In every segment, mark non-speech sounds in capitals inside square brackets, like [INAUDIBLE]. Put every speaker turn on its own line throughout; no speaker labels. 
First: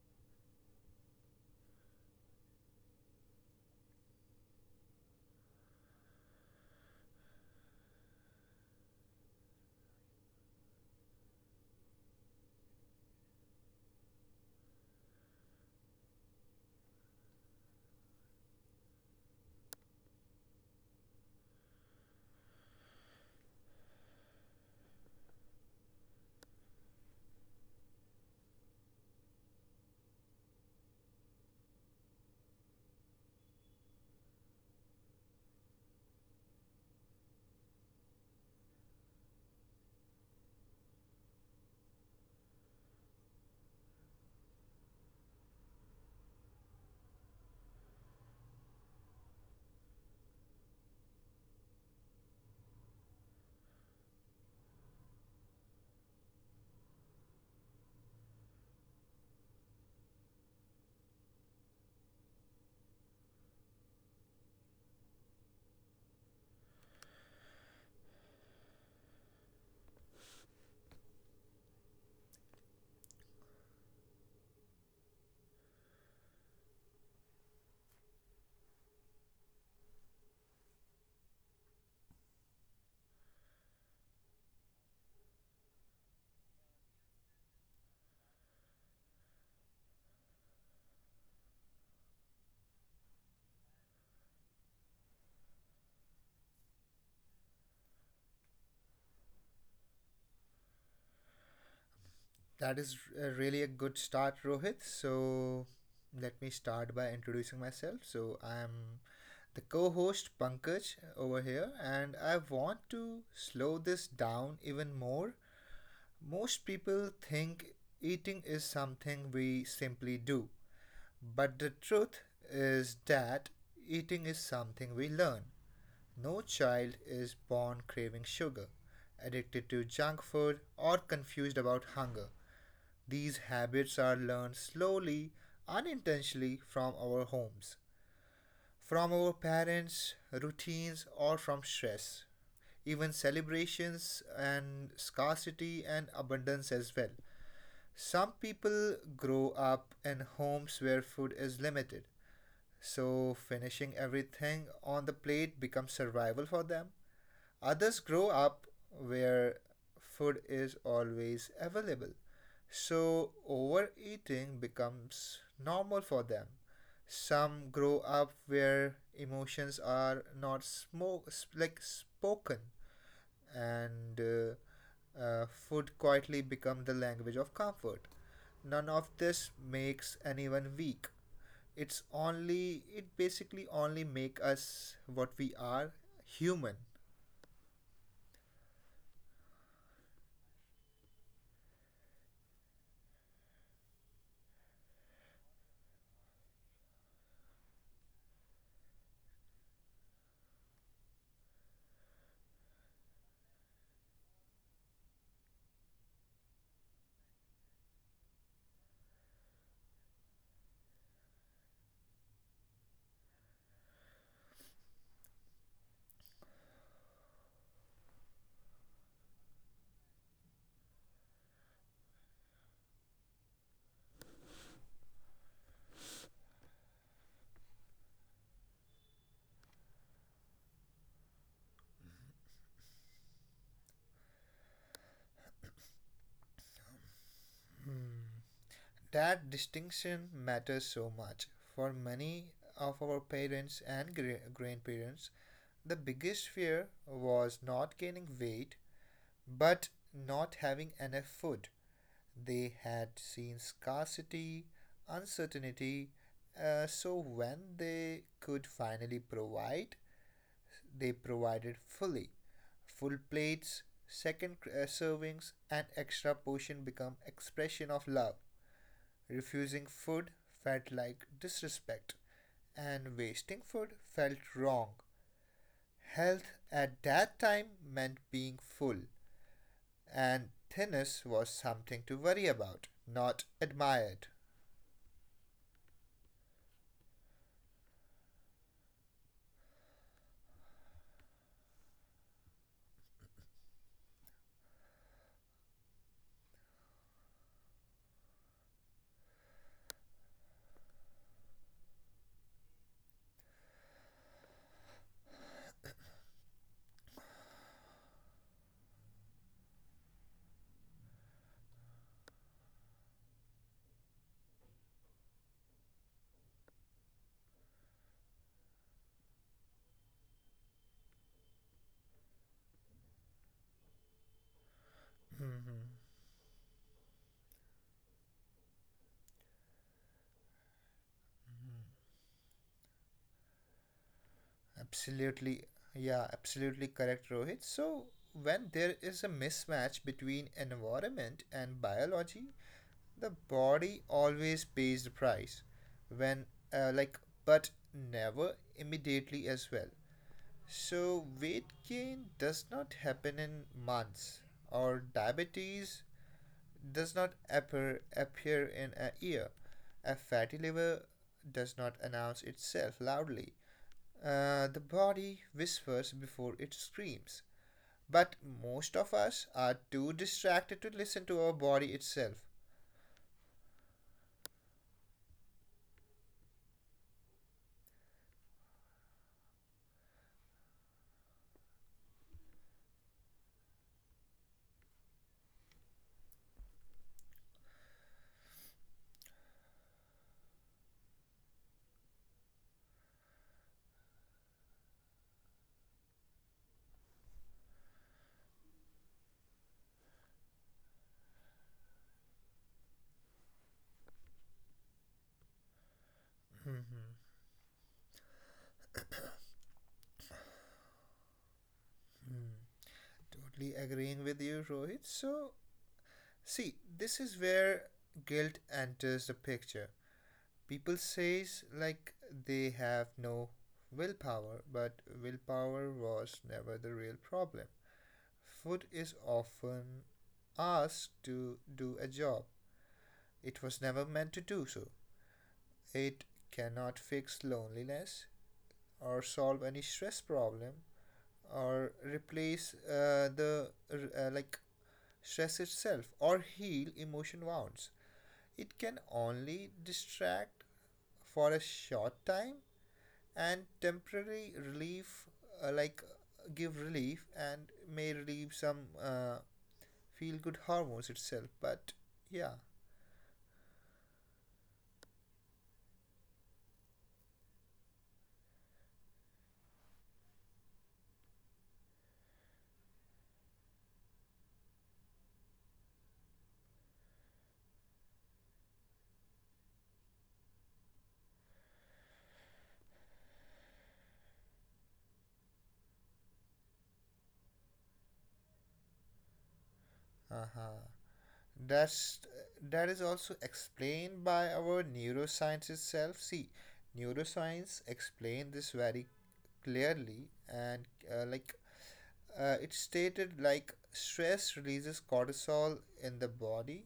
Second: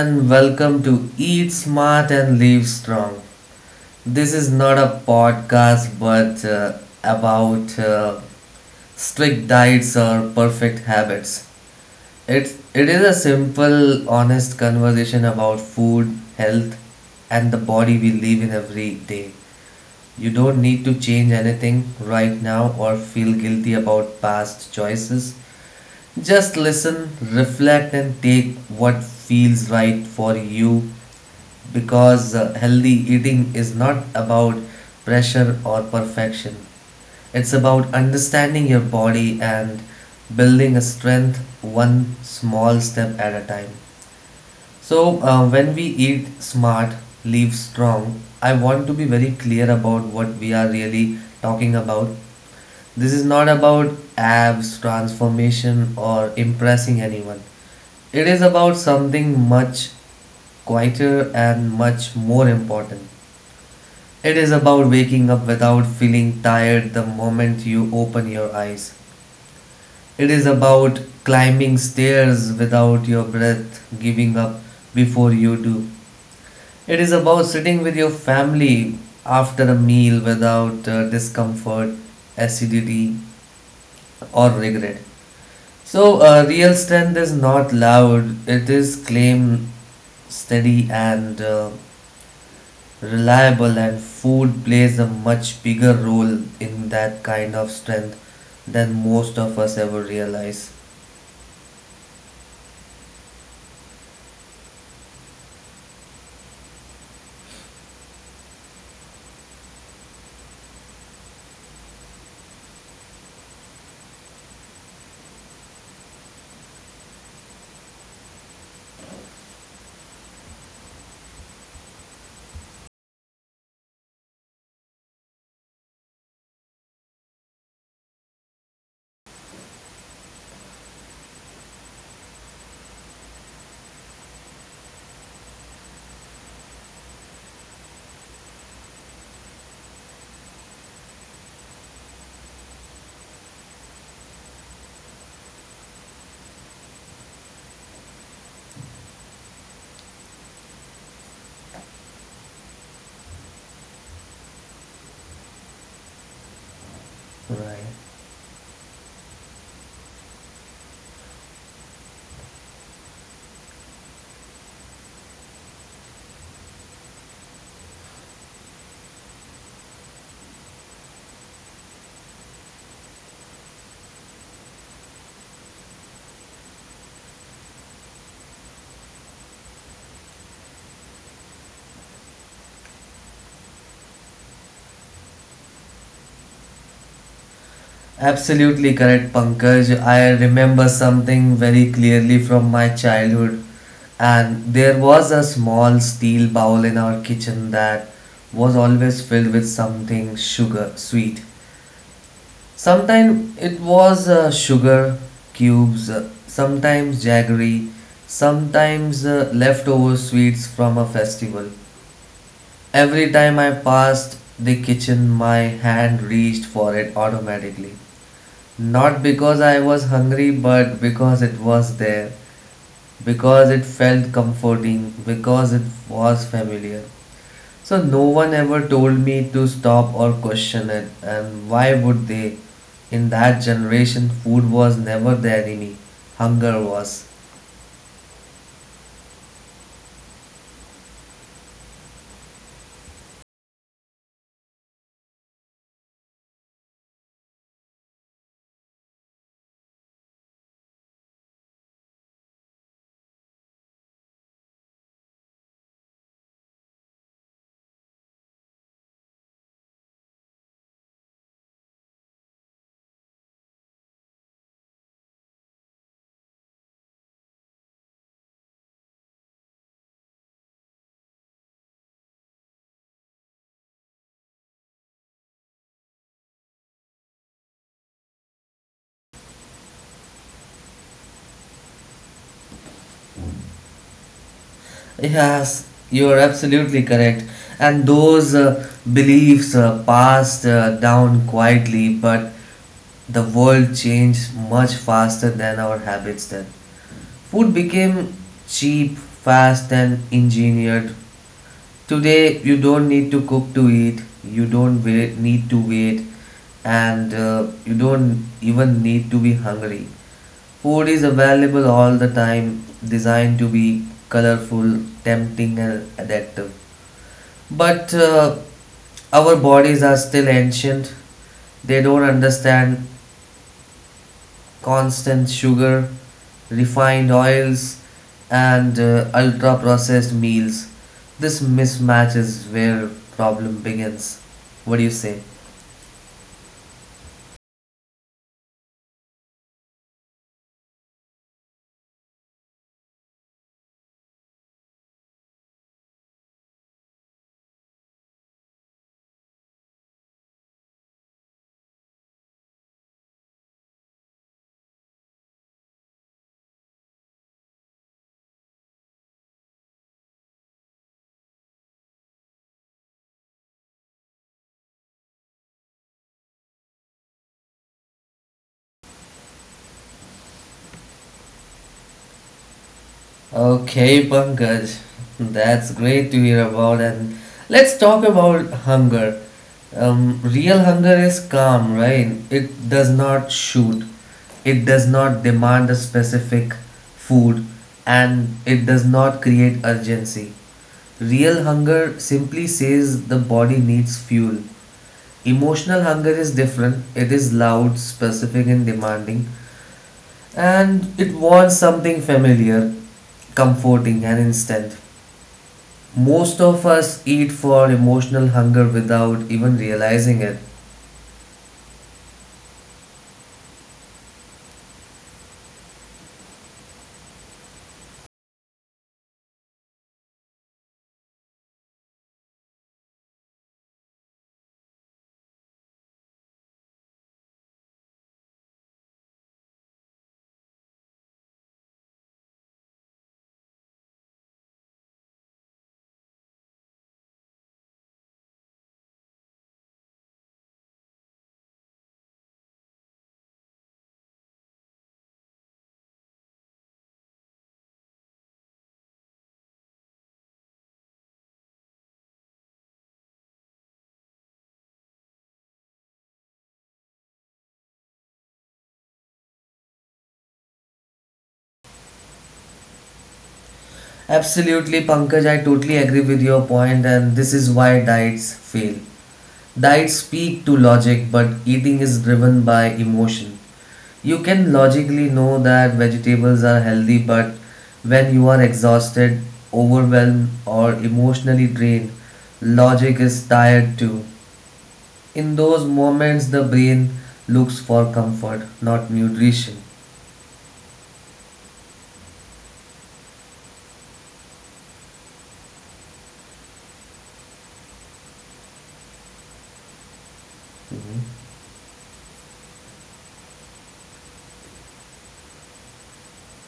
and welcome to Eat Smart and Live Strong. This is not a podcast but about strict diets or perfect habits. It is a simple, honest conversation about food, health, and the body we live in every day. You don't need to change anything right now or feel guilty about past choices. Just listen, reflect, and take what feels right for you because healthy eating is not about pressure or perfection. It's about understanding your body and building a strength one small step at a time. So, when we eat smart, live strong, I want to be very clear about what we are really talking about. This is not about abs, transformation, or impressing anyone. It is about something much quieter and much more important. It is about waking up without feeling tired the moment you open your eyes. It is about climbing stairs without your breath giving up before you do. It is about sitting with your family after a meal without discomfort, acidity, or regret. So, real strength is not loud, it is claim steady and reliable, and food plays a much bigger role in that kind of strength than most of us ever realize.
That is really a good start, Rohit. So let me start by introducing myself. So I'm the co host Pankaj over here, and I want to slow this down even more. Most people think eating is something we simply do, but the truth is that eating is something we learn. No child is born craving sugar, addicted to junk food, or confused about hunger. These habits are learned slowly, unintentionally from our homes, from our parents, routines, or from stress. Even celebrations and scarcity and abundance as well. Some people grow up in homes where food is limited, so finishing everything on the plate becomes survival for them. Others
Right.
grow up where food is always available, so overeating becomes normal for them. Some grow up where emotions are not smoke like spoken and food quietly become the language of comfort. None of this makes anyone weak. It's only it basically only make us what we are, human.
Absolutely correct, Pankaj. I remember something very clearly from my childhood, and there was a small steel bowl in our kitchen that was always filled with something sugar sweet. Sometimes it was sugar cubes, sometimes jaggery, sometimes leftover sweets from a festival. Every time I passed the kitchen, my hand reached for it automatically. Not because I was hungry, but because it was there, because it felt comforting, because it was familiar. So no one ever told me to stop or question it, and why would they? In that generation, food was never the enemy, hunger was.
That distinction matters so much for many of our parents and grandparents. The biggest fear was not gaining weight, but not having enough food. They had seen scarcity, uncertainty, so when they could finally provide, they provided fully. Full plates, second servings, and extra portion become expression of love. Refusing food felt like disrespect, and wasting food felt wrong. Health at that time meant being full, and thinness was something to worry about, not admired.
Yes, you are absolutely correct. And those beliefs passed down quietly, but the world changed much faster than our habits then. Food became cheap, fast, and engineered. Today, you don't need to cook to eat, you don't wait, need to wait, and you don't even need to be hungry. Food is available all the time, designed to be colorful, tempting, and addictive. But our bodies are still ancient, they don't understand constant
Hmm.
sugar, refined oils, and ultra processed meals. This mismatch is where problem begins. What do you say?
Absolutely, yeah, absolutely correct, Rohit. So, when there is a mismatch between environment and biology, the body always pays the price. When, uh, like, but never immediately as well. So, weight gain does not happen in months, or diabetes does not appear in a year. A fatty liver does not announce itself loudly. The body whispers before it screams. But most of us are too distracted to listen to our body itself.
Okay, Pankaj, [LAUGHS] that's great to hear about. And let's talk about hunger. Real hunger is calm, right? It does not shoot, it does not demand a specific food, and it does not create urgency. Real hunger simply says the body needs fuel. Emotional hunger is different, it is loud, specific, and demanding, and it wants something familiar, comforting, and instant. Most of us eat for emotional hunger without even realizing it.
Mm. Totally agreeing with you, Rohit. So, see, this is where guilt enters the picture. People says like they have no willpower, but willpower was never the real problem. Food is often asked to do a job it was never meant to do so. It cannot fix loneliness or solve any stress problem or replace the like stress itself or heal emotion wounds. It can only distract for a short time and temporary relief uh, like give relief and may relieve some feel good hormones itself but yeah.
Absolutely, Pankaj, I totally agree with your point, and this is why diets fail. Diets speak to logic, but eating is driven by emotion. You can logically know that vegetables are healthy, but when you are exhausted, overwhelmed, or emotionally drained, logic is tired too. In those moments, the brain looks for comfort, not nutrition.
Uh-huh. That's that is also explained by our neuroscience itself. See, neuroscience explained this very clearly, and uh, like
Mhm.
it stated, like stress releases cortisol in the body,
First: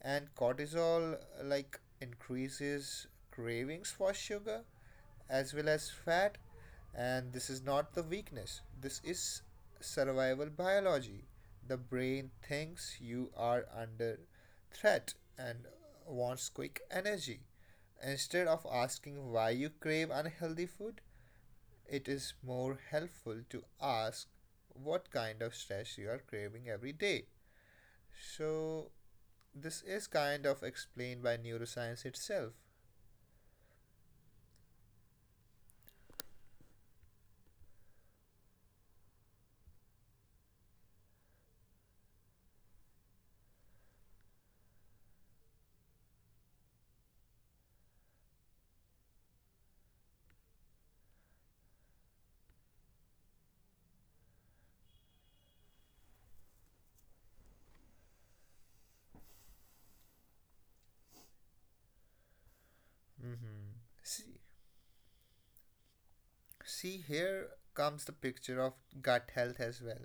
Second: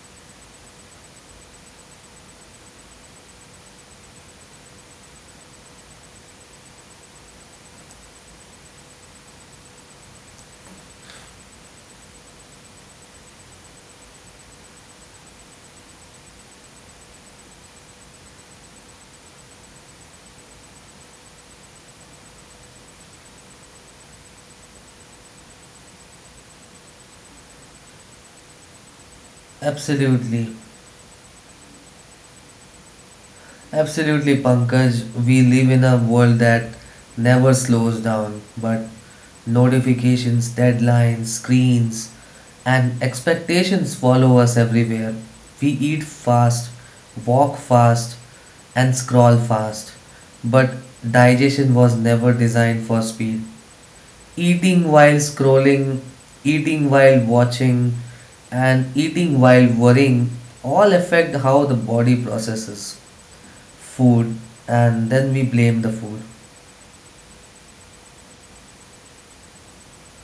and cortisol increases cravings for sugar, as well as fat. And this is not the weakness, this is survival biology. The brain thinks you are under threat and wants quick energy. Instead of asking why you crave unhealthy food, it is more helpful to ask what kind of stress you are craving every day. So this is kind
Absolutely.
of explained by neuroscience itself.
Absolutely, Pankaj. We live in a world that never slows down, but notifications, deadlines, screens, and expectations follow us everywhere. We eat fast, walk fast, and scroll fast. But digestion was never designed for speed. Eating while scrolling, eating while watching, and eating while worrying all affect how the body processes
Mm-hmm.
food,
see
and then we blame the food.
See, here comes the picture of gut health as well.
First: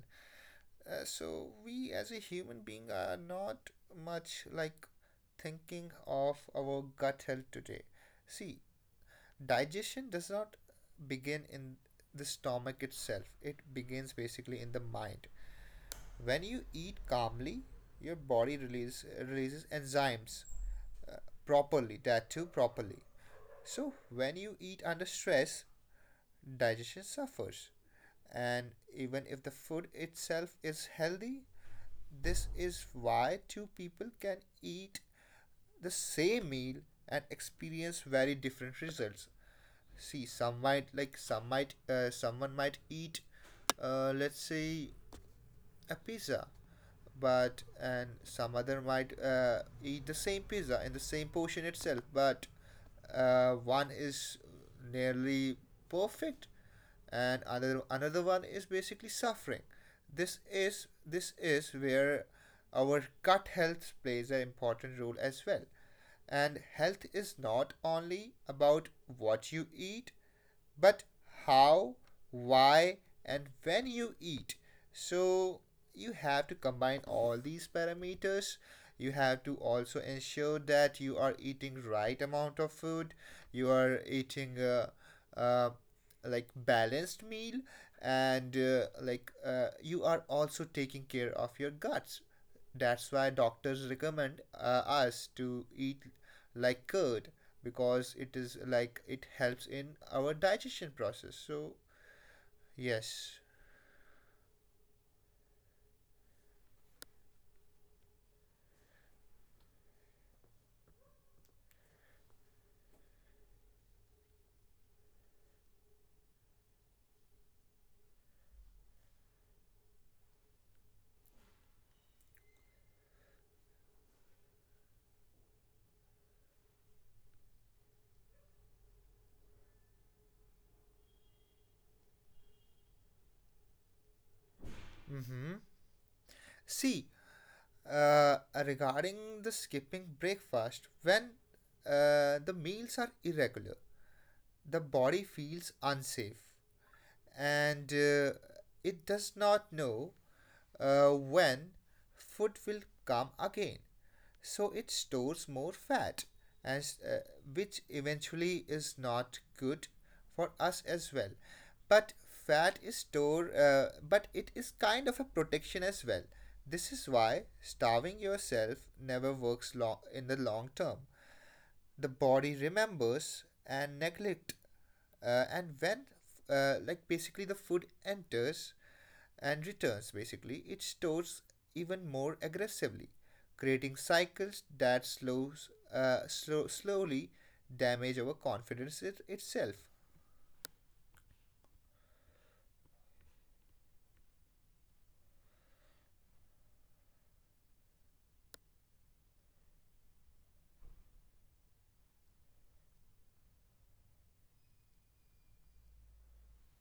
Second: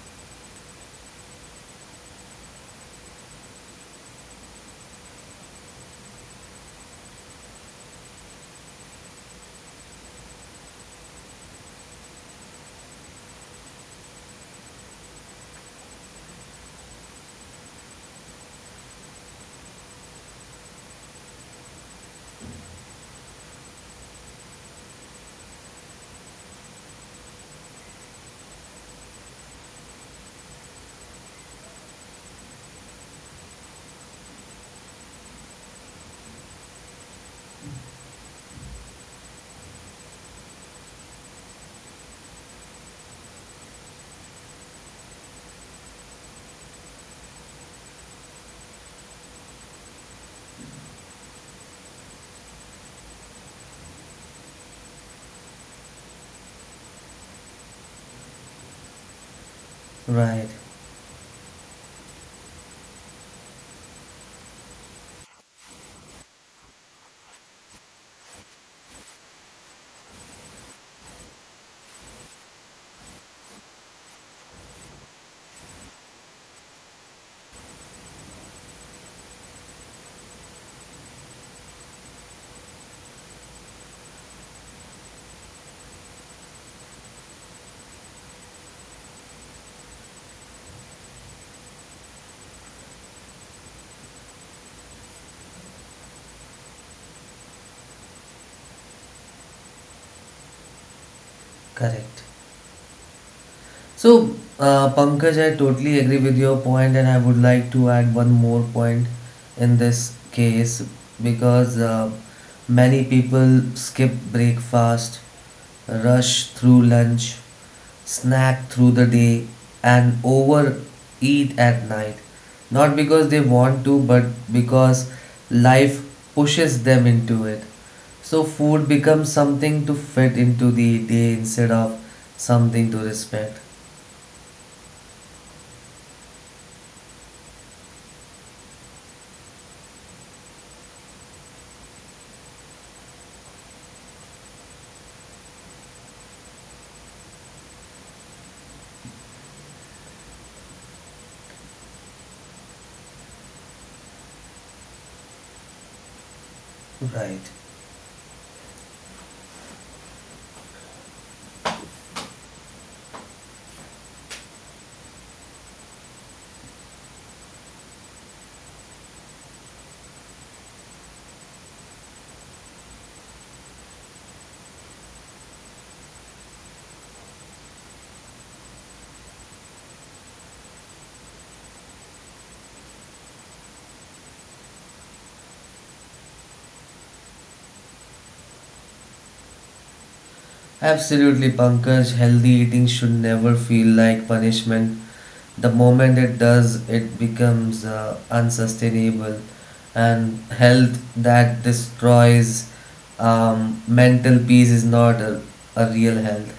So, we as a human being are not much like thinking of our gut health today. See, digestion does not begin in the stomach itself, it begins basically in the mind. When you eat calmly, your releases enzymes uh, properly, that too properly. So, when you eat under stress, digestion suffers. And even if the food itself is healthy, this is why two people can eat the same meal and experience very different results. See, some might someone might eat, let's say, a pizza but and some other might eat the same pizza in the same portion itself but one is nearly perfect and another one is basically suffering.
Right.
This is where our gut health plays an important role as well. And health is not only about what you eat, but how, why, and when you eat. So you have to combine all these parameters. You have to also ensure that you are eating right amount of food. You are eating uh like balanced meal, and you are also taking care of your guts. That's why doctors recommend us to eat like curd because it is like it helps in our digestion process. So,
Correct.
yes.
So, Pankaj, I totally agree with your point, and I would like to add one more point in this case because many people skip breakfast, rush through lunch, snack through the day, and overeat at night. Not because they want to, but because life pushes them into it. So, food becomes something to fit into the day instead of something to respect.
See, uh, regarding the skipping breakfast, when the meals are irregular, the body feels unsafe and it does not know when food will come again. So it stores more fat, as
Right.
which eventually is not good for us as well. But fat is stored, but it is kind of a protection as well. This is why starving yourself never works long in the long term. The body remembers and neglect and when basically the food enters and returns basically it stores even more aggressively creating cycles that slowly damage our confidence itself.
Absolutely, Pankaj. Healthy eating should never feel like punishment. The moment it does, it becomes unsustainable, and health that destroys mental peace is not a real health.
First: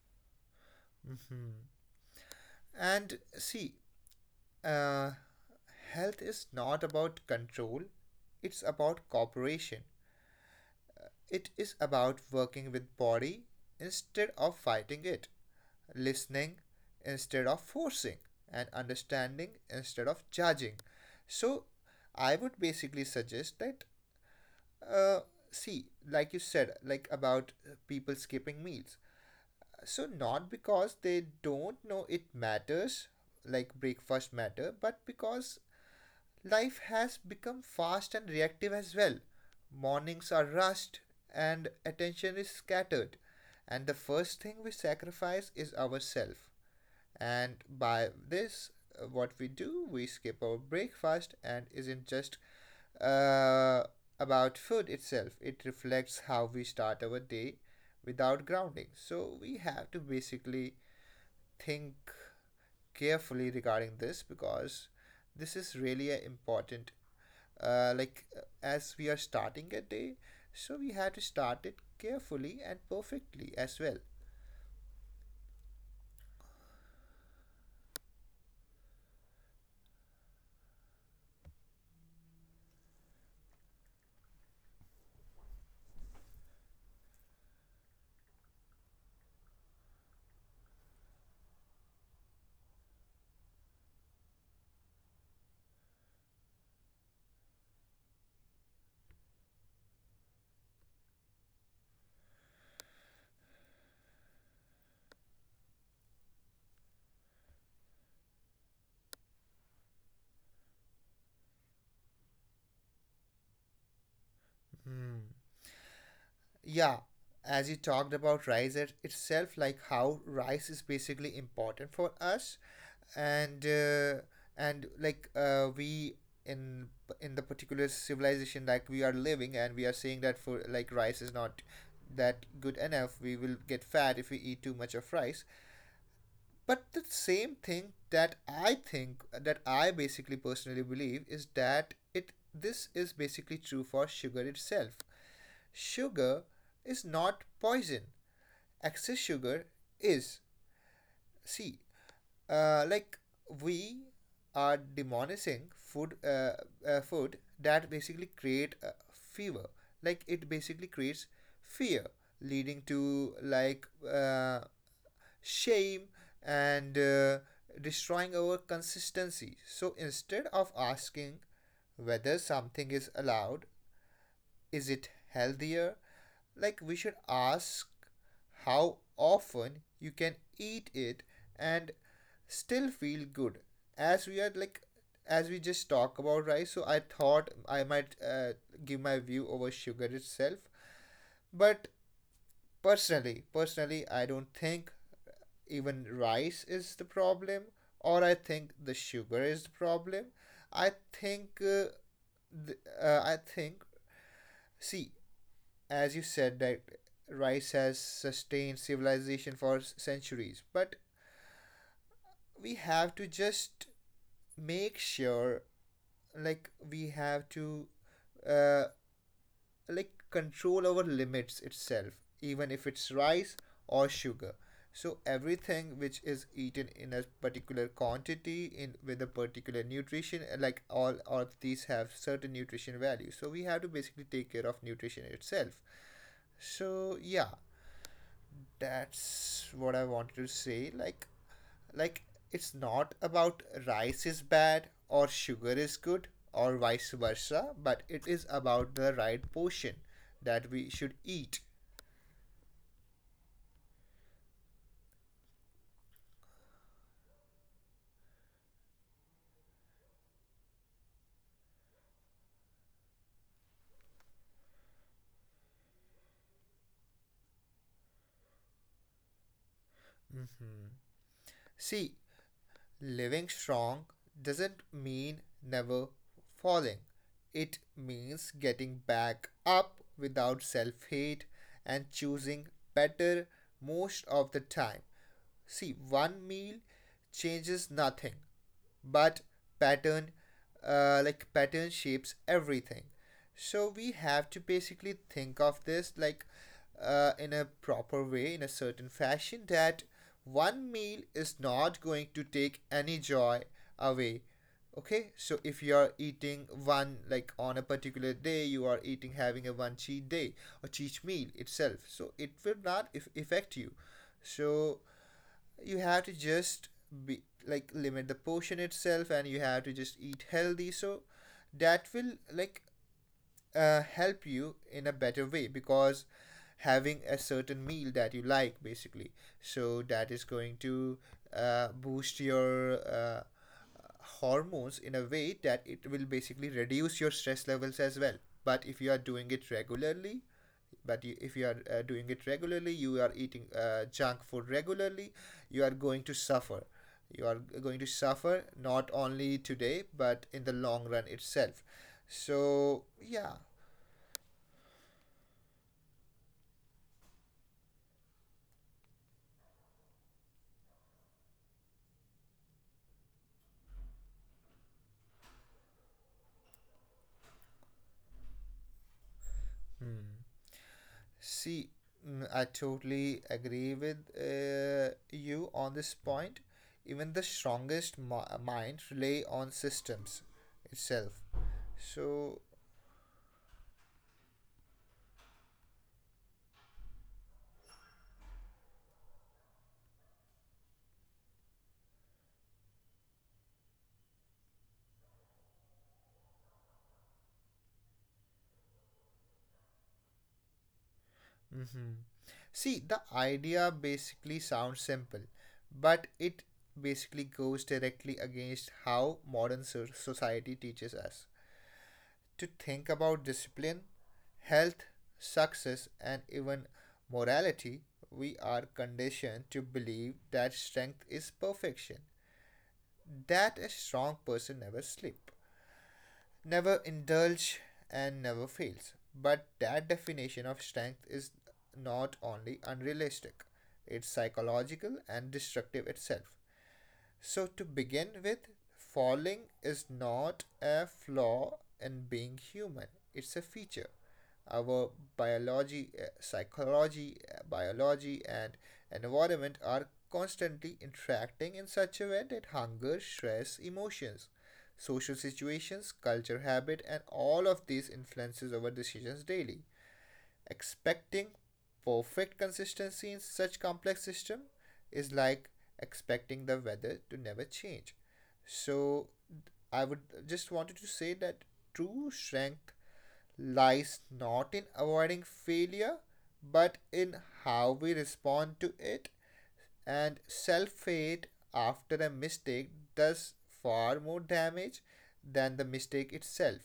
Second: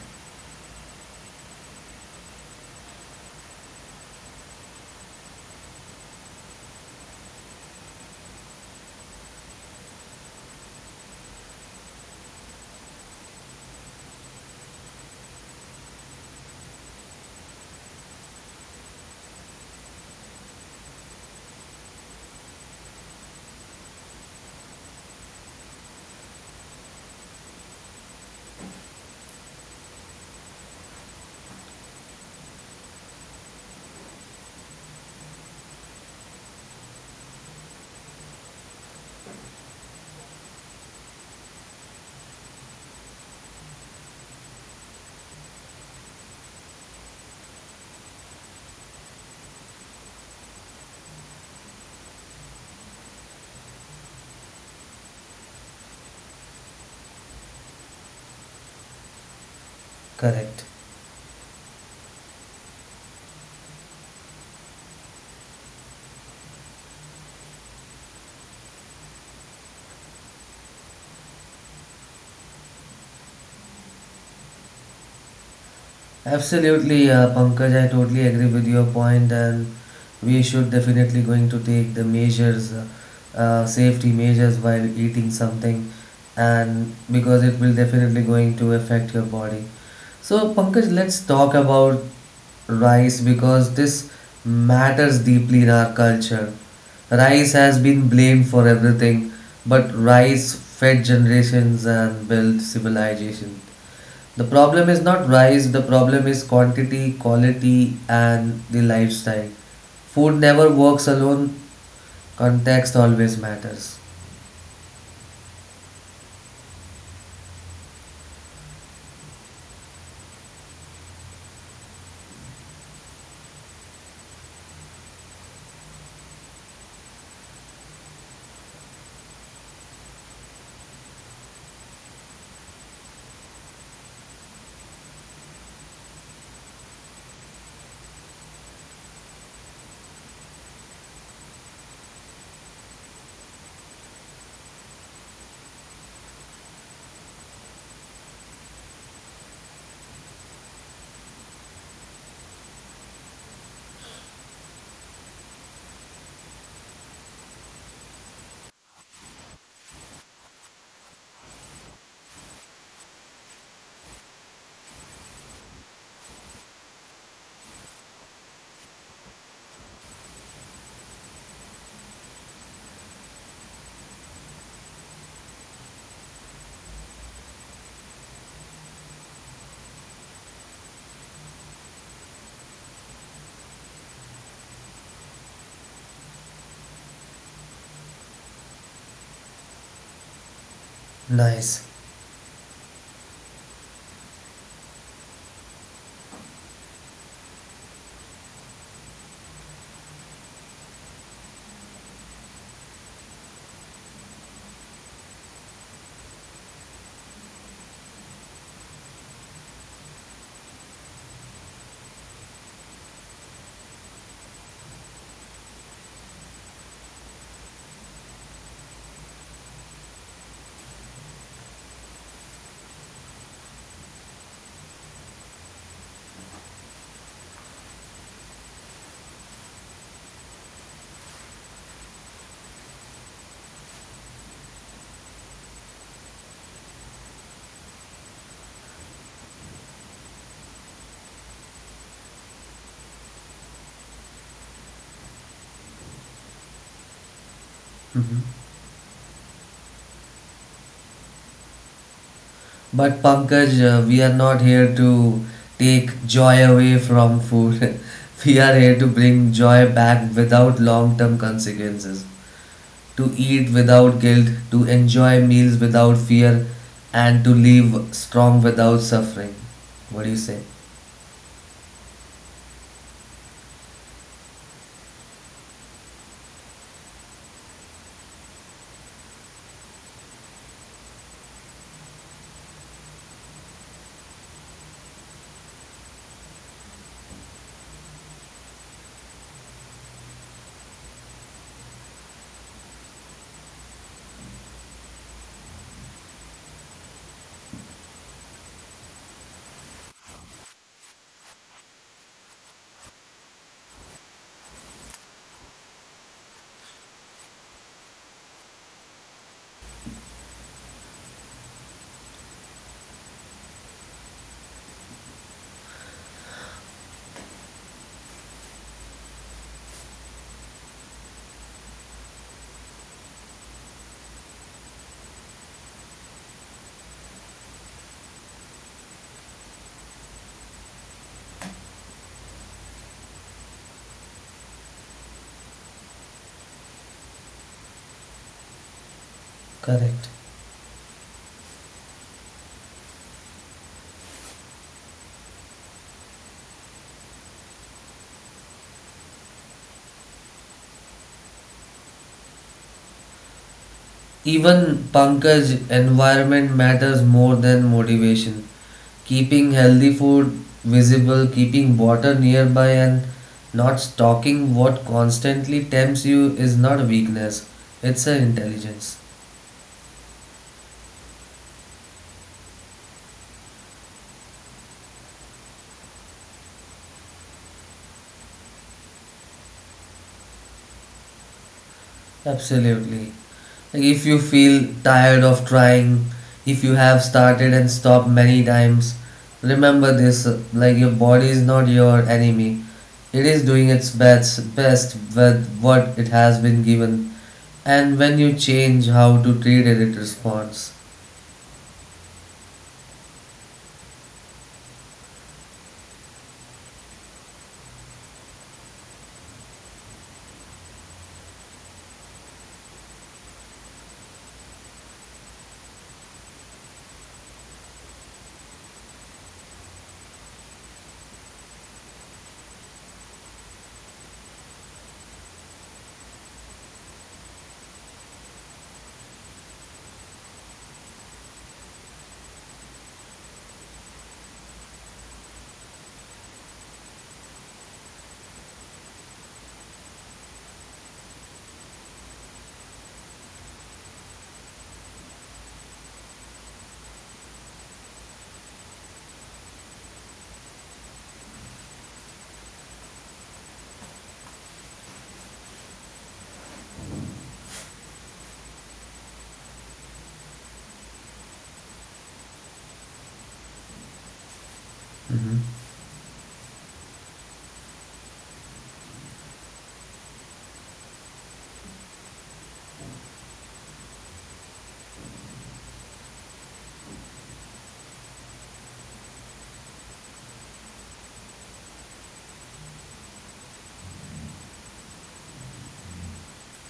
And see, uh, health is not about control, it's about cooperation. It is about working with body instead of fighting it, listening instead of forcing, and understanding instead of judging. So I would basically suggest that uh, see, like you said, like about people skipping meals. So not because they don't know it matters, like breakfast matter, but because life has become fast and reactive as well. Mornings are rushed and attention is scattered. And the first thing we sacrifice is ourselves. And by this, what we do, we skip our breakfast and isn't just uh, about food itself. It reflects how we start our day without grounding. So we have to
Correct.
basically think carefully regarding this because this is really an important as we are starting a day, so we had to start it carefully and perfectly as well.
Absolutely, Pankaj. I totally agree with your point, and we should definitely going to take the measures, safety measures while eating something, and because it will definitely going to affect your body. So, Pankaj, let's talk about rice because this matters deeply in our culture. Rice has been blamed for everything, but rice fed generations and built civilization. The problem is not rice, the problem is quantity, quality, and the lifestyle. Food never works alone, context always matters.
Mm. Yeah, as you talked about itself, like how rice is basically important for us. And and we in in the particular civilization that we are living and we are saying that for like rice is not that good enough, we will get fat if we eat too much of rice. But the same thing that I think that I basically personally believe is that it this is basically true for sugar itself. Sugar is not poison. Excess sugar is. See, uh, like we are demonizing food food that basically create fever. Like it basically creates fear, leading to shame, and destroying our consistency. So instead of asking whether something is allowed, is it healthier? Like we should ask how often you can eat it and still feel good. As we are like as we just talk about rice, so I thought I might give my view over sugar itself.
Nice.
But personally, I don't think even rice is the problem or I think the sugar is the problem. I think I think see, as you said that rice has sustained civilization for centuries but we have to just make sure like we have to uh, control over limits itself, even if it's rice or sugar. So everything which is eaten in a particular quantity in with a particular nutrition, like all of these have certain nutrition value. So we have to basically take care of nutrition itself. So yeah, that's what I wanted to say. Like it's not about rice is bad or sugar is good, or vice versa, but it
Mhm.
is about the right portion that we should eat.
But Pankaj, we are not here to take joy away from food. [LAUGHS] We are here to bring joy back without long term consequences. To eat without guilt, to enjoy meals without fear, and to live strong without suffering. What do you say?
See, living strong doesn't mean never falling, it means getting back up without self hate and choosing better most of the time. See, one meal changes nothing, but pattern pattern shapes everything. So we have to basically think of this like in a proper way in a certain fashion that one meal is not going to take any joy away. Okay, so if you are eating one like on a particular day you are eating having a one cheat day or cheat meal itself, so it will not if affect you. So you have to just be like limit the portion itself and you have to just eat healthy, so that will like help you in a better way because having a certain meal that you like basically so that is going to boost your hormones in a way that it will basically reduce your stress levels as well. But if you are doing it
Correct.
regularly, but if you are doing it regularly you are eating junk food regularly, you are going to suffer. You are going to suffer not only today but in the long run itself. So yeah.
Even Pankaj, environment matters more than motivation. Keeping healthy food visible, keeping water nearby, and not stalking what constantly tempts you is not a weakness, it's an intelligence.
Hmm. see Mm, I totally agree with you on this point. Even the strongest mind rely on systems itself, so.
Absolutely. Like if you feel tired of trying, if you have started and stopped many times, remember this, like your body is not your enemy. It is doing its best with what it has been given, and when you change how to treat it, it responds.
Mhm. See, the idea basically sounds simple, but it basically goes directly against how modern society teaches us to think about discipline, health, success, and even morality. We are conditioned to believe that strength is perfection, that a strong person never sleeps, never indulge, and never fails. But that definition of strength is not only unrealistic, it's psychological and destructive itself. So, to begin with, falling is not a flaw in being human, it's a feature. Our biology, and environment are constantly interacting in such a way that hunger, stress, emotions, social situations, culture, habit, and all of these influences our decisions daily. Expecting perfect consistency in such complex system is
Mhm.
like expecting the weather to never change. So I would just wanted to say that true strength lies not in avoiding failure but in how we respond to it, and self-hate after a mistake does far more damage than the mistake itself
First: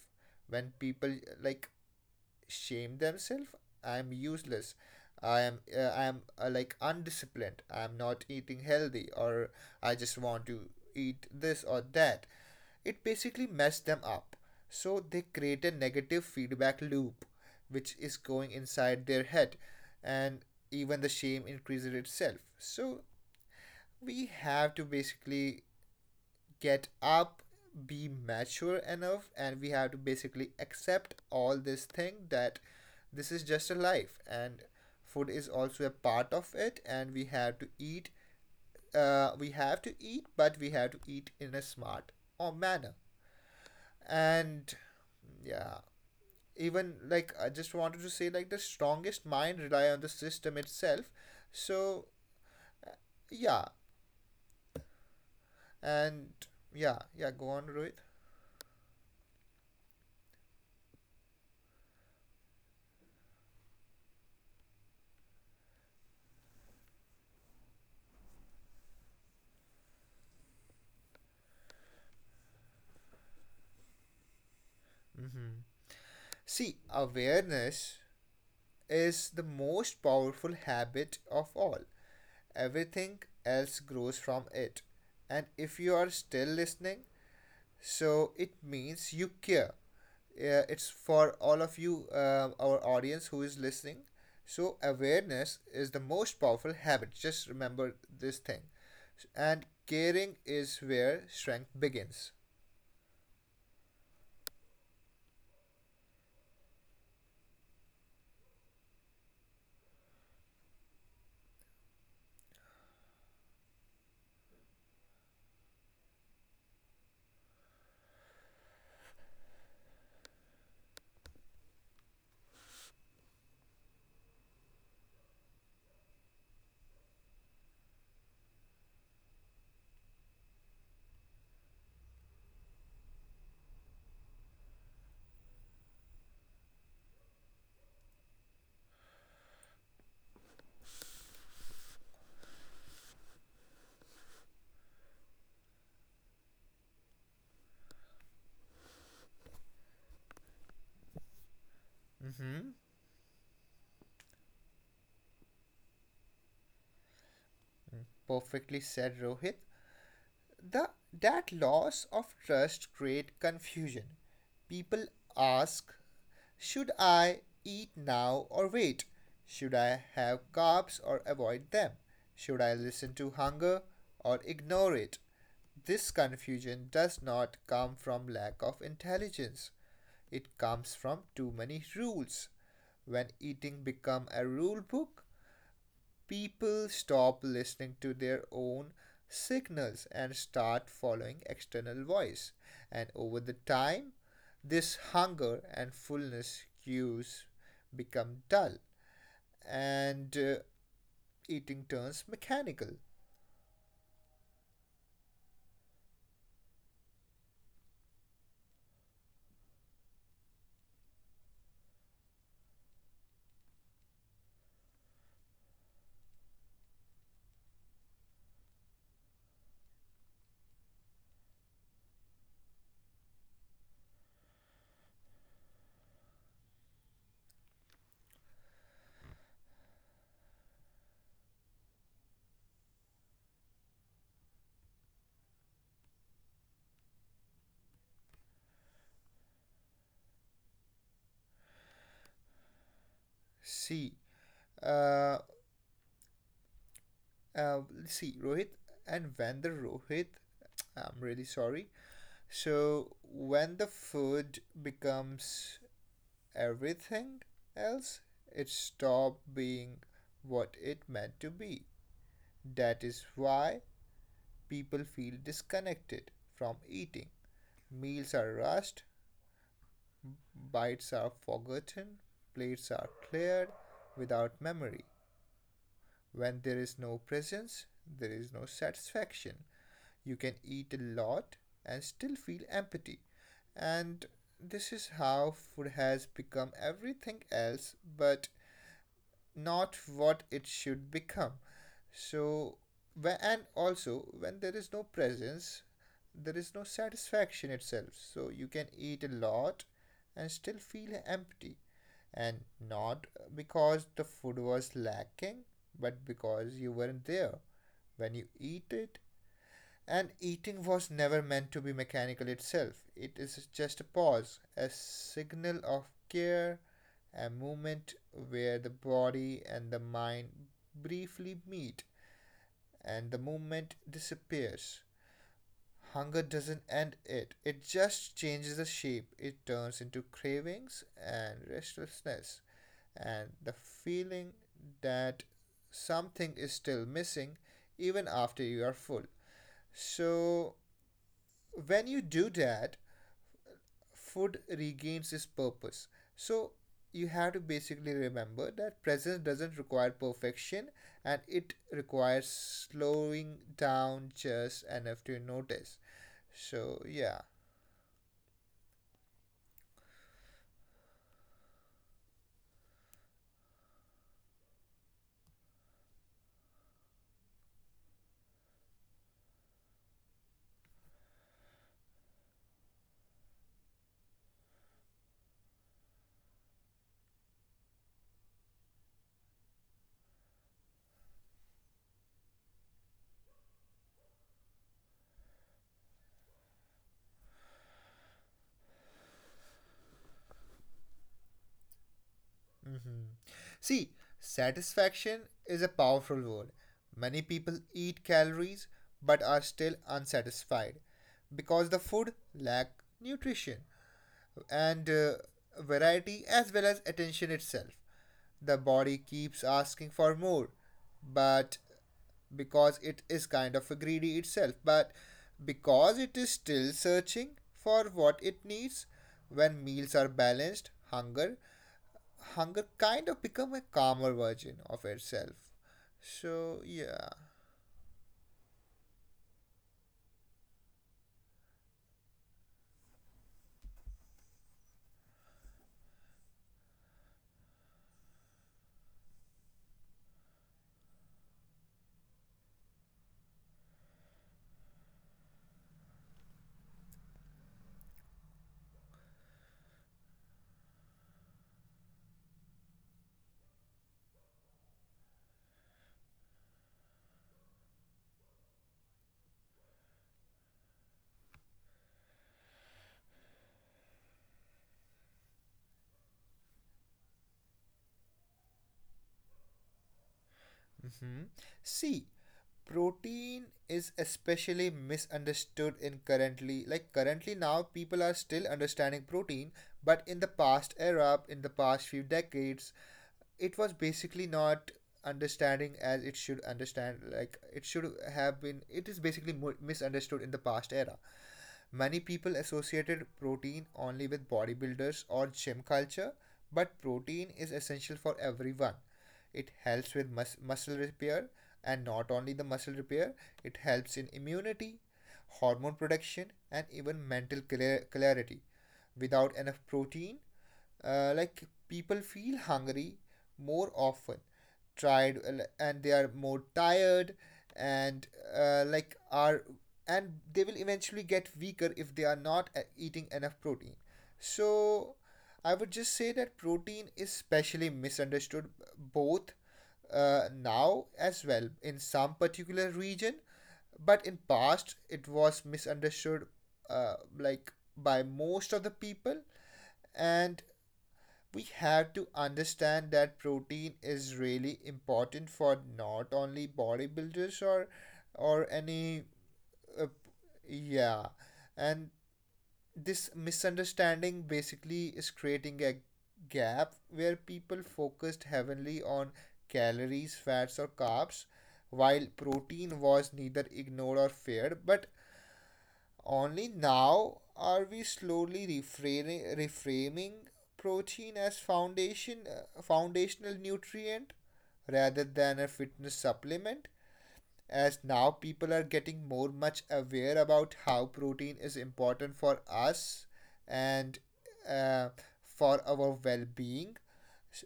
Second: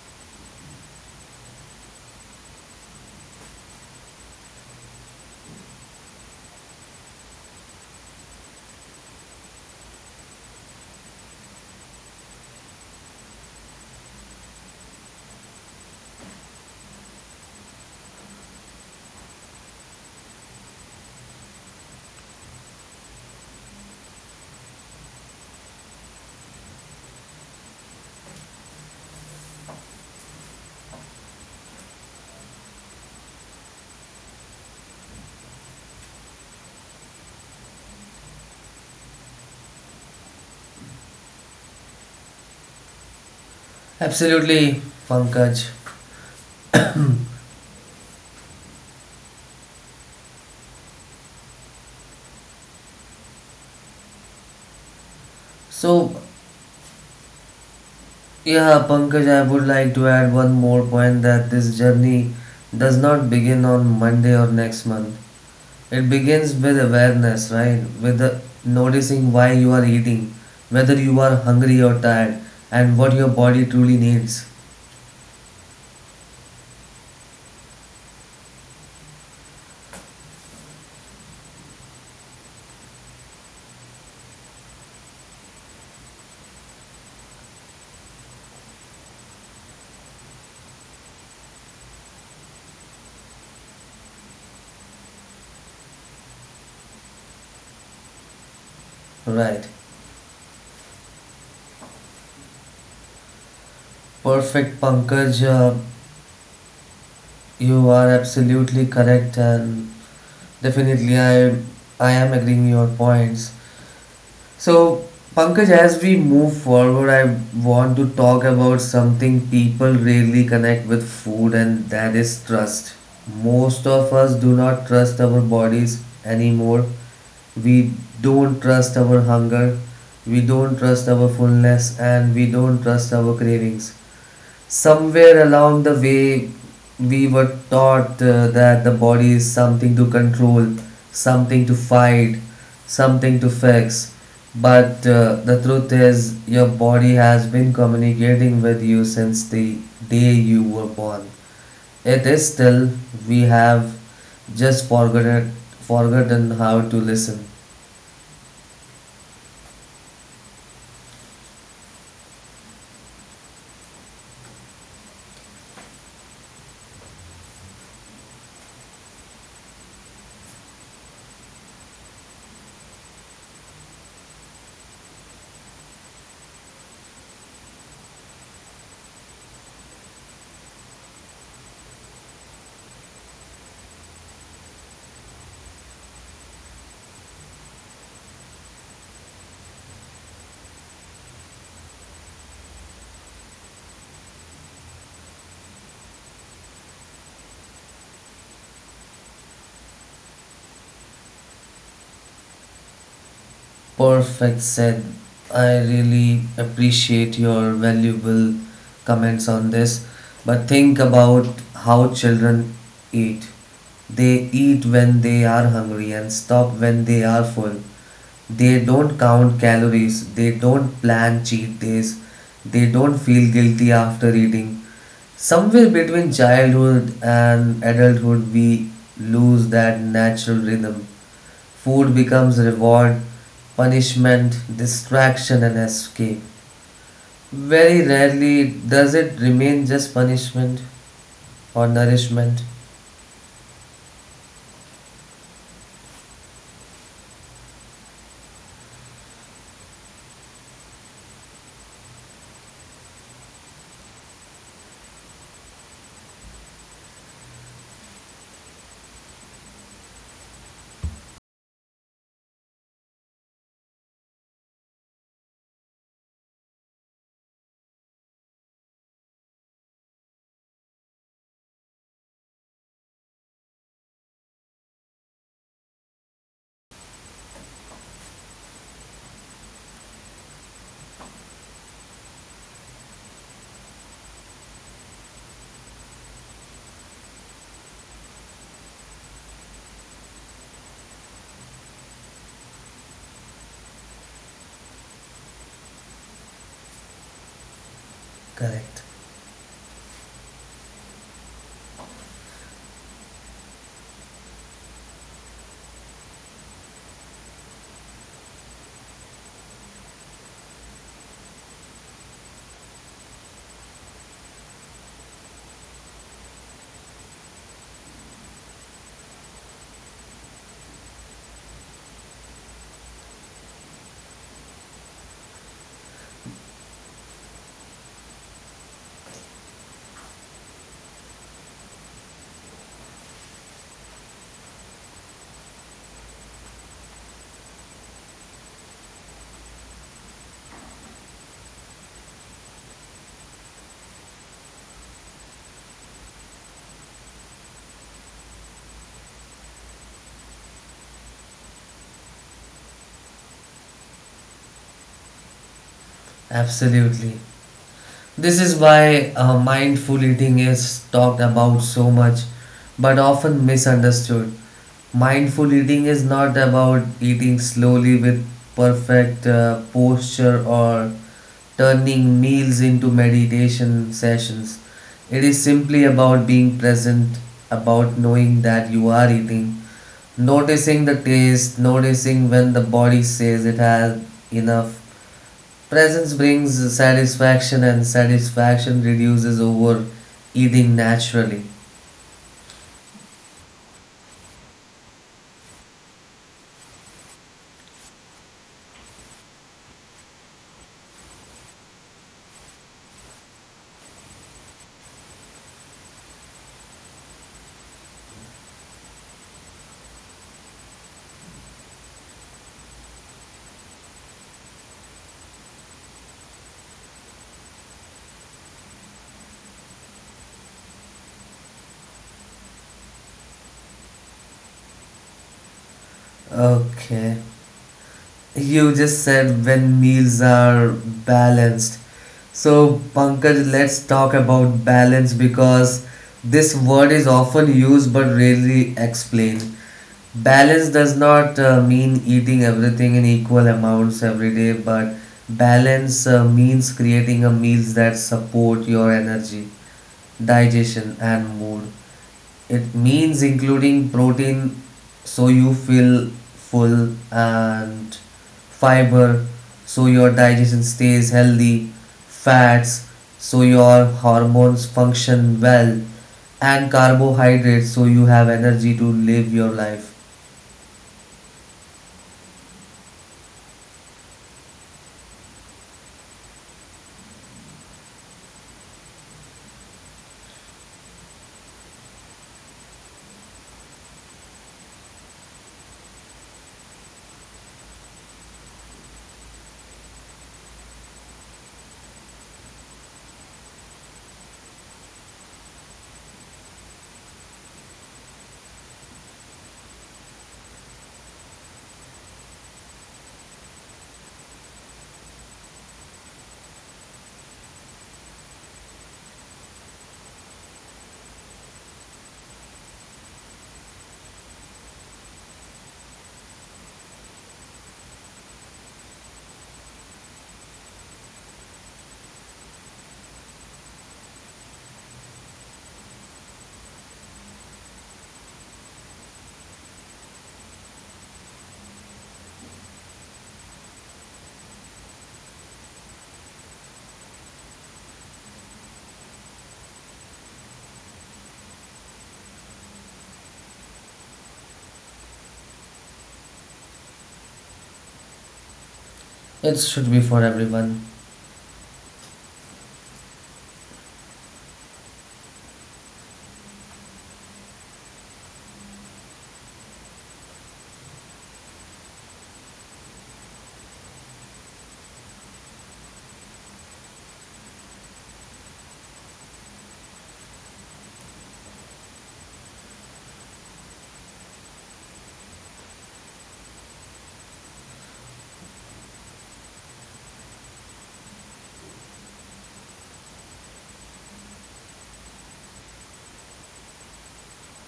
when people, like, shame themselves. I'm useless. I am like, undisciplined. I'm not eating healthy, or I just want to eat this or that. It basically messed them up. So they create a negative feedback loop, which is going inside their head, and even the shame increases itself. So we have to basically get up, be mature enough, and we have to basically accept all this thing that this is just a life, and food is also a part of it, and we have to eat, we have to eat, but we have to eat in a smart or manner, and
Absolutely, Pankaj.
yeah, even like I just wanted to say like the strongest mind rely on the system itself. So yeah,
So,
and yeah, go on Rohit.
yeah, Pankaj, I would like to add one more point that this journey does not begin on Monday or next month. It begins with awareness, right? With the noticing why you are eating, whether you are hungry or tired, and what your body truly needs.
Mm-hmm. See, awareness is the most powerful habit of all. Everything else grows from it. And if you are still listening, so it means you care. It's for all of you, our audience who is listening. So, awareness is the most powerful habit. Just remember this thing. And
Right?
caring is where strength begins.
Perfect, Pankaj. You are absolutely correct and definitely, I am agreeing your points. So, Pankaj, as we move forward, I want to talk about something people really connect with food, and that is trust. Most of us do not trust our bodies anymore. We don't trust our hunger, we don't trust our fullness, and we don't trust our cravings. Somewhere along the way, we were taught that the body is something to control, something to fight, something to fix. But the truth is, your body has been communicating with you since the day you were born. It is
Hmm.
still, we have just forgotten, forgotten how to listen.
Perfectly said, Rohit. The, that loss of trust create confusion. People ask, should I eat now or wait? Should I have carbs or avoid them? Should I listen to hunger or ignore it? This confusion does not come from lack of intelligence. It comes from too many rules. When eating become a rule book, people stop listening to their own signals and start following external voice, and over the time this hunger and fullness cues become dull, and eating turns mechanical.
Perfect said. I really appreciate your valuable comments on this. But think about how children eat. They eat when they are hungry and stop when they are full. They don't count calories. They don't plan cheat days. They don't feel guilty after eating. Somewhere between childhood and adulthood, we lose that natural rhythm. Food becomes reward, punishment, distraction, and escape. Very rarely does it remain just punishment or nourishment.
See uh, uh, see rohit and when the rohit I'm really sorry. So when the food becomes everything else, it stopped being what it meant to be. That is why people feel disconnected from eating. Meals are rushed, bites are forgotten, plates are cleared without memory. When there is no presence, there is no satisfaction. You can eat a lot and still feel empty. And this is how food has become everything else but not what it should become. So, and also when there is no presence, there is no satisfaction itself. So, you can
Correct.
eat a lot and still feel empty. And not because the food was lacking, but because you weren't there when you eat it. And eating was never meant to be mechanical itself. It is just a pause, a signal of care, a moment where the body and the mind briefly meet and the movement disappears. Hunger doesn't end it, it just changes the shape. It turns into cravings and restlessness, and the feeling that something is still missing even after you are full. So, when you do that, food regains its purpose. So you have to basically remember that presence doesn't require perfection, and it requires slowing down just enough to notice. So,
Absolutely.
yeah.
This is why mindful eating is talked about so much but often misunderstood. Mindful eating is not about eating slowly with perfect posture or turning meals into meditation sessions. It is simply about being present, about knowing that you are eating, noticing the taste, noticing when the body says it has enough. Presence brings satisfaction, and satisfaction reduces overeating naturally.
See, satisfaction is a powerful word. Many people eat calories but are still unsatisfied because the food lack nutrition and, variety as well as attention itself. The body keeps asking for more, but because it is kind of greedy itself, but because it is still searching for what it needs. When meals are balanced, hunger kind of become a calmer version of itself. So yeah.
Okay. You just said when meals are balanced. So, Pankaj, let's talk about balance because this word is often used but rarely explained. Balance does not mean eating everything in equal amounts every day, but balance means creating a meals that support your energy, digestion, and mood. It means including protein so you feel full, and fiber so your digestion stays healthy, fats so your hormones function well, and carbohydrates so you have energy to live your life.
Mhm. See, protein is especially misunderstood in currently. Now people are still understanding protein, but in the past era, in the past few decades, it was basically not understanding as it should understand, like it should have been. It is basically misunderstood in the past era. Many people associated protein only with bodybuilders or gym culture, but protein is essential for everyone. It helps with muscle repair, and not only the muscle repair, it helps in immunity, hormone production, and even mental clarity. Without enough protein, like, people feel hungry more often, tried, and they are more tired, and like are and they will eventually get weaker if they are not eating enough protein. So I would just say that protein is specially misunderstood, both now as well in some particular region, but in past it was misunderstood, like, by most of the people. And we have to understand that protein is really important for not only bodybuilders or any,
It
uh,
should be for everyone.
yeah. And this misunderstanding basically is creating a gap where people focused heavily on calories, fats, or carbs, while protein was neither ignored or feared. But only now are we slowly reframing protein as foundation, foundational nutrient rather than a fitness supplement, as now people are getting more much aware about how protein is important for us, and uh, for our well-being,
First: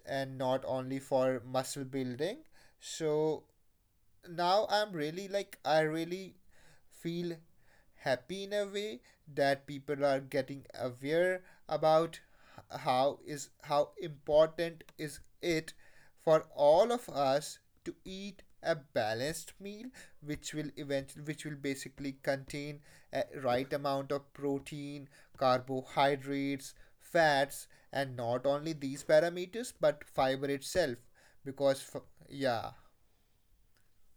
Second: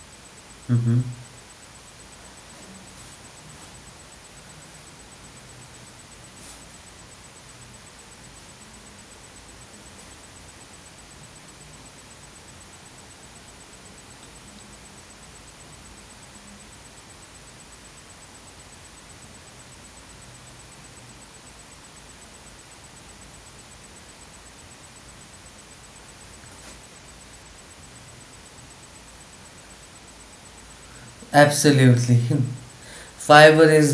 and not only
Hmm.
for muscle building. So now I'm really like I really feel happy in a way that people are getting aware about how is how important is it for all of us to eat a balanced meal, which will eventually, which will basically contain a right amount of protein, carbohydrates, fats, and not only these parameters but fiber itself, because
Absolutely.
yeah.
[LAUGHS] Fiber is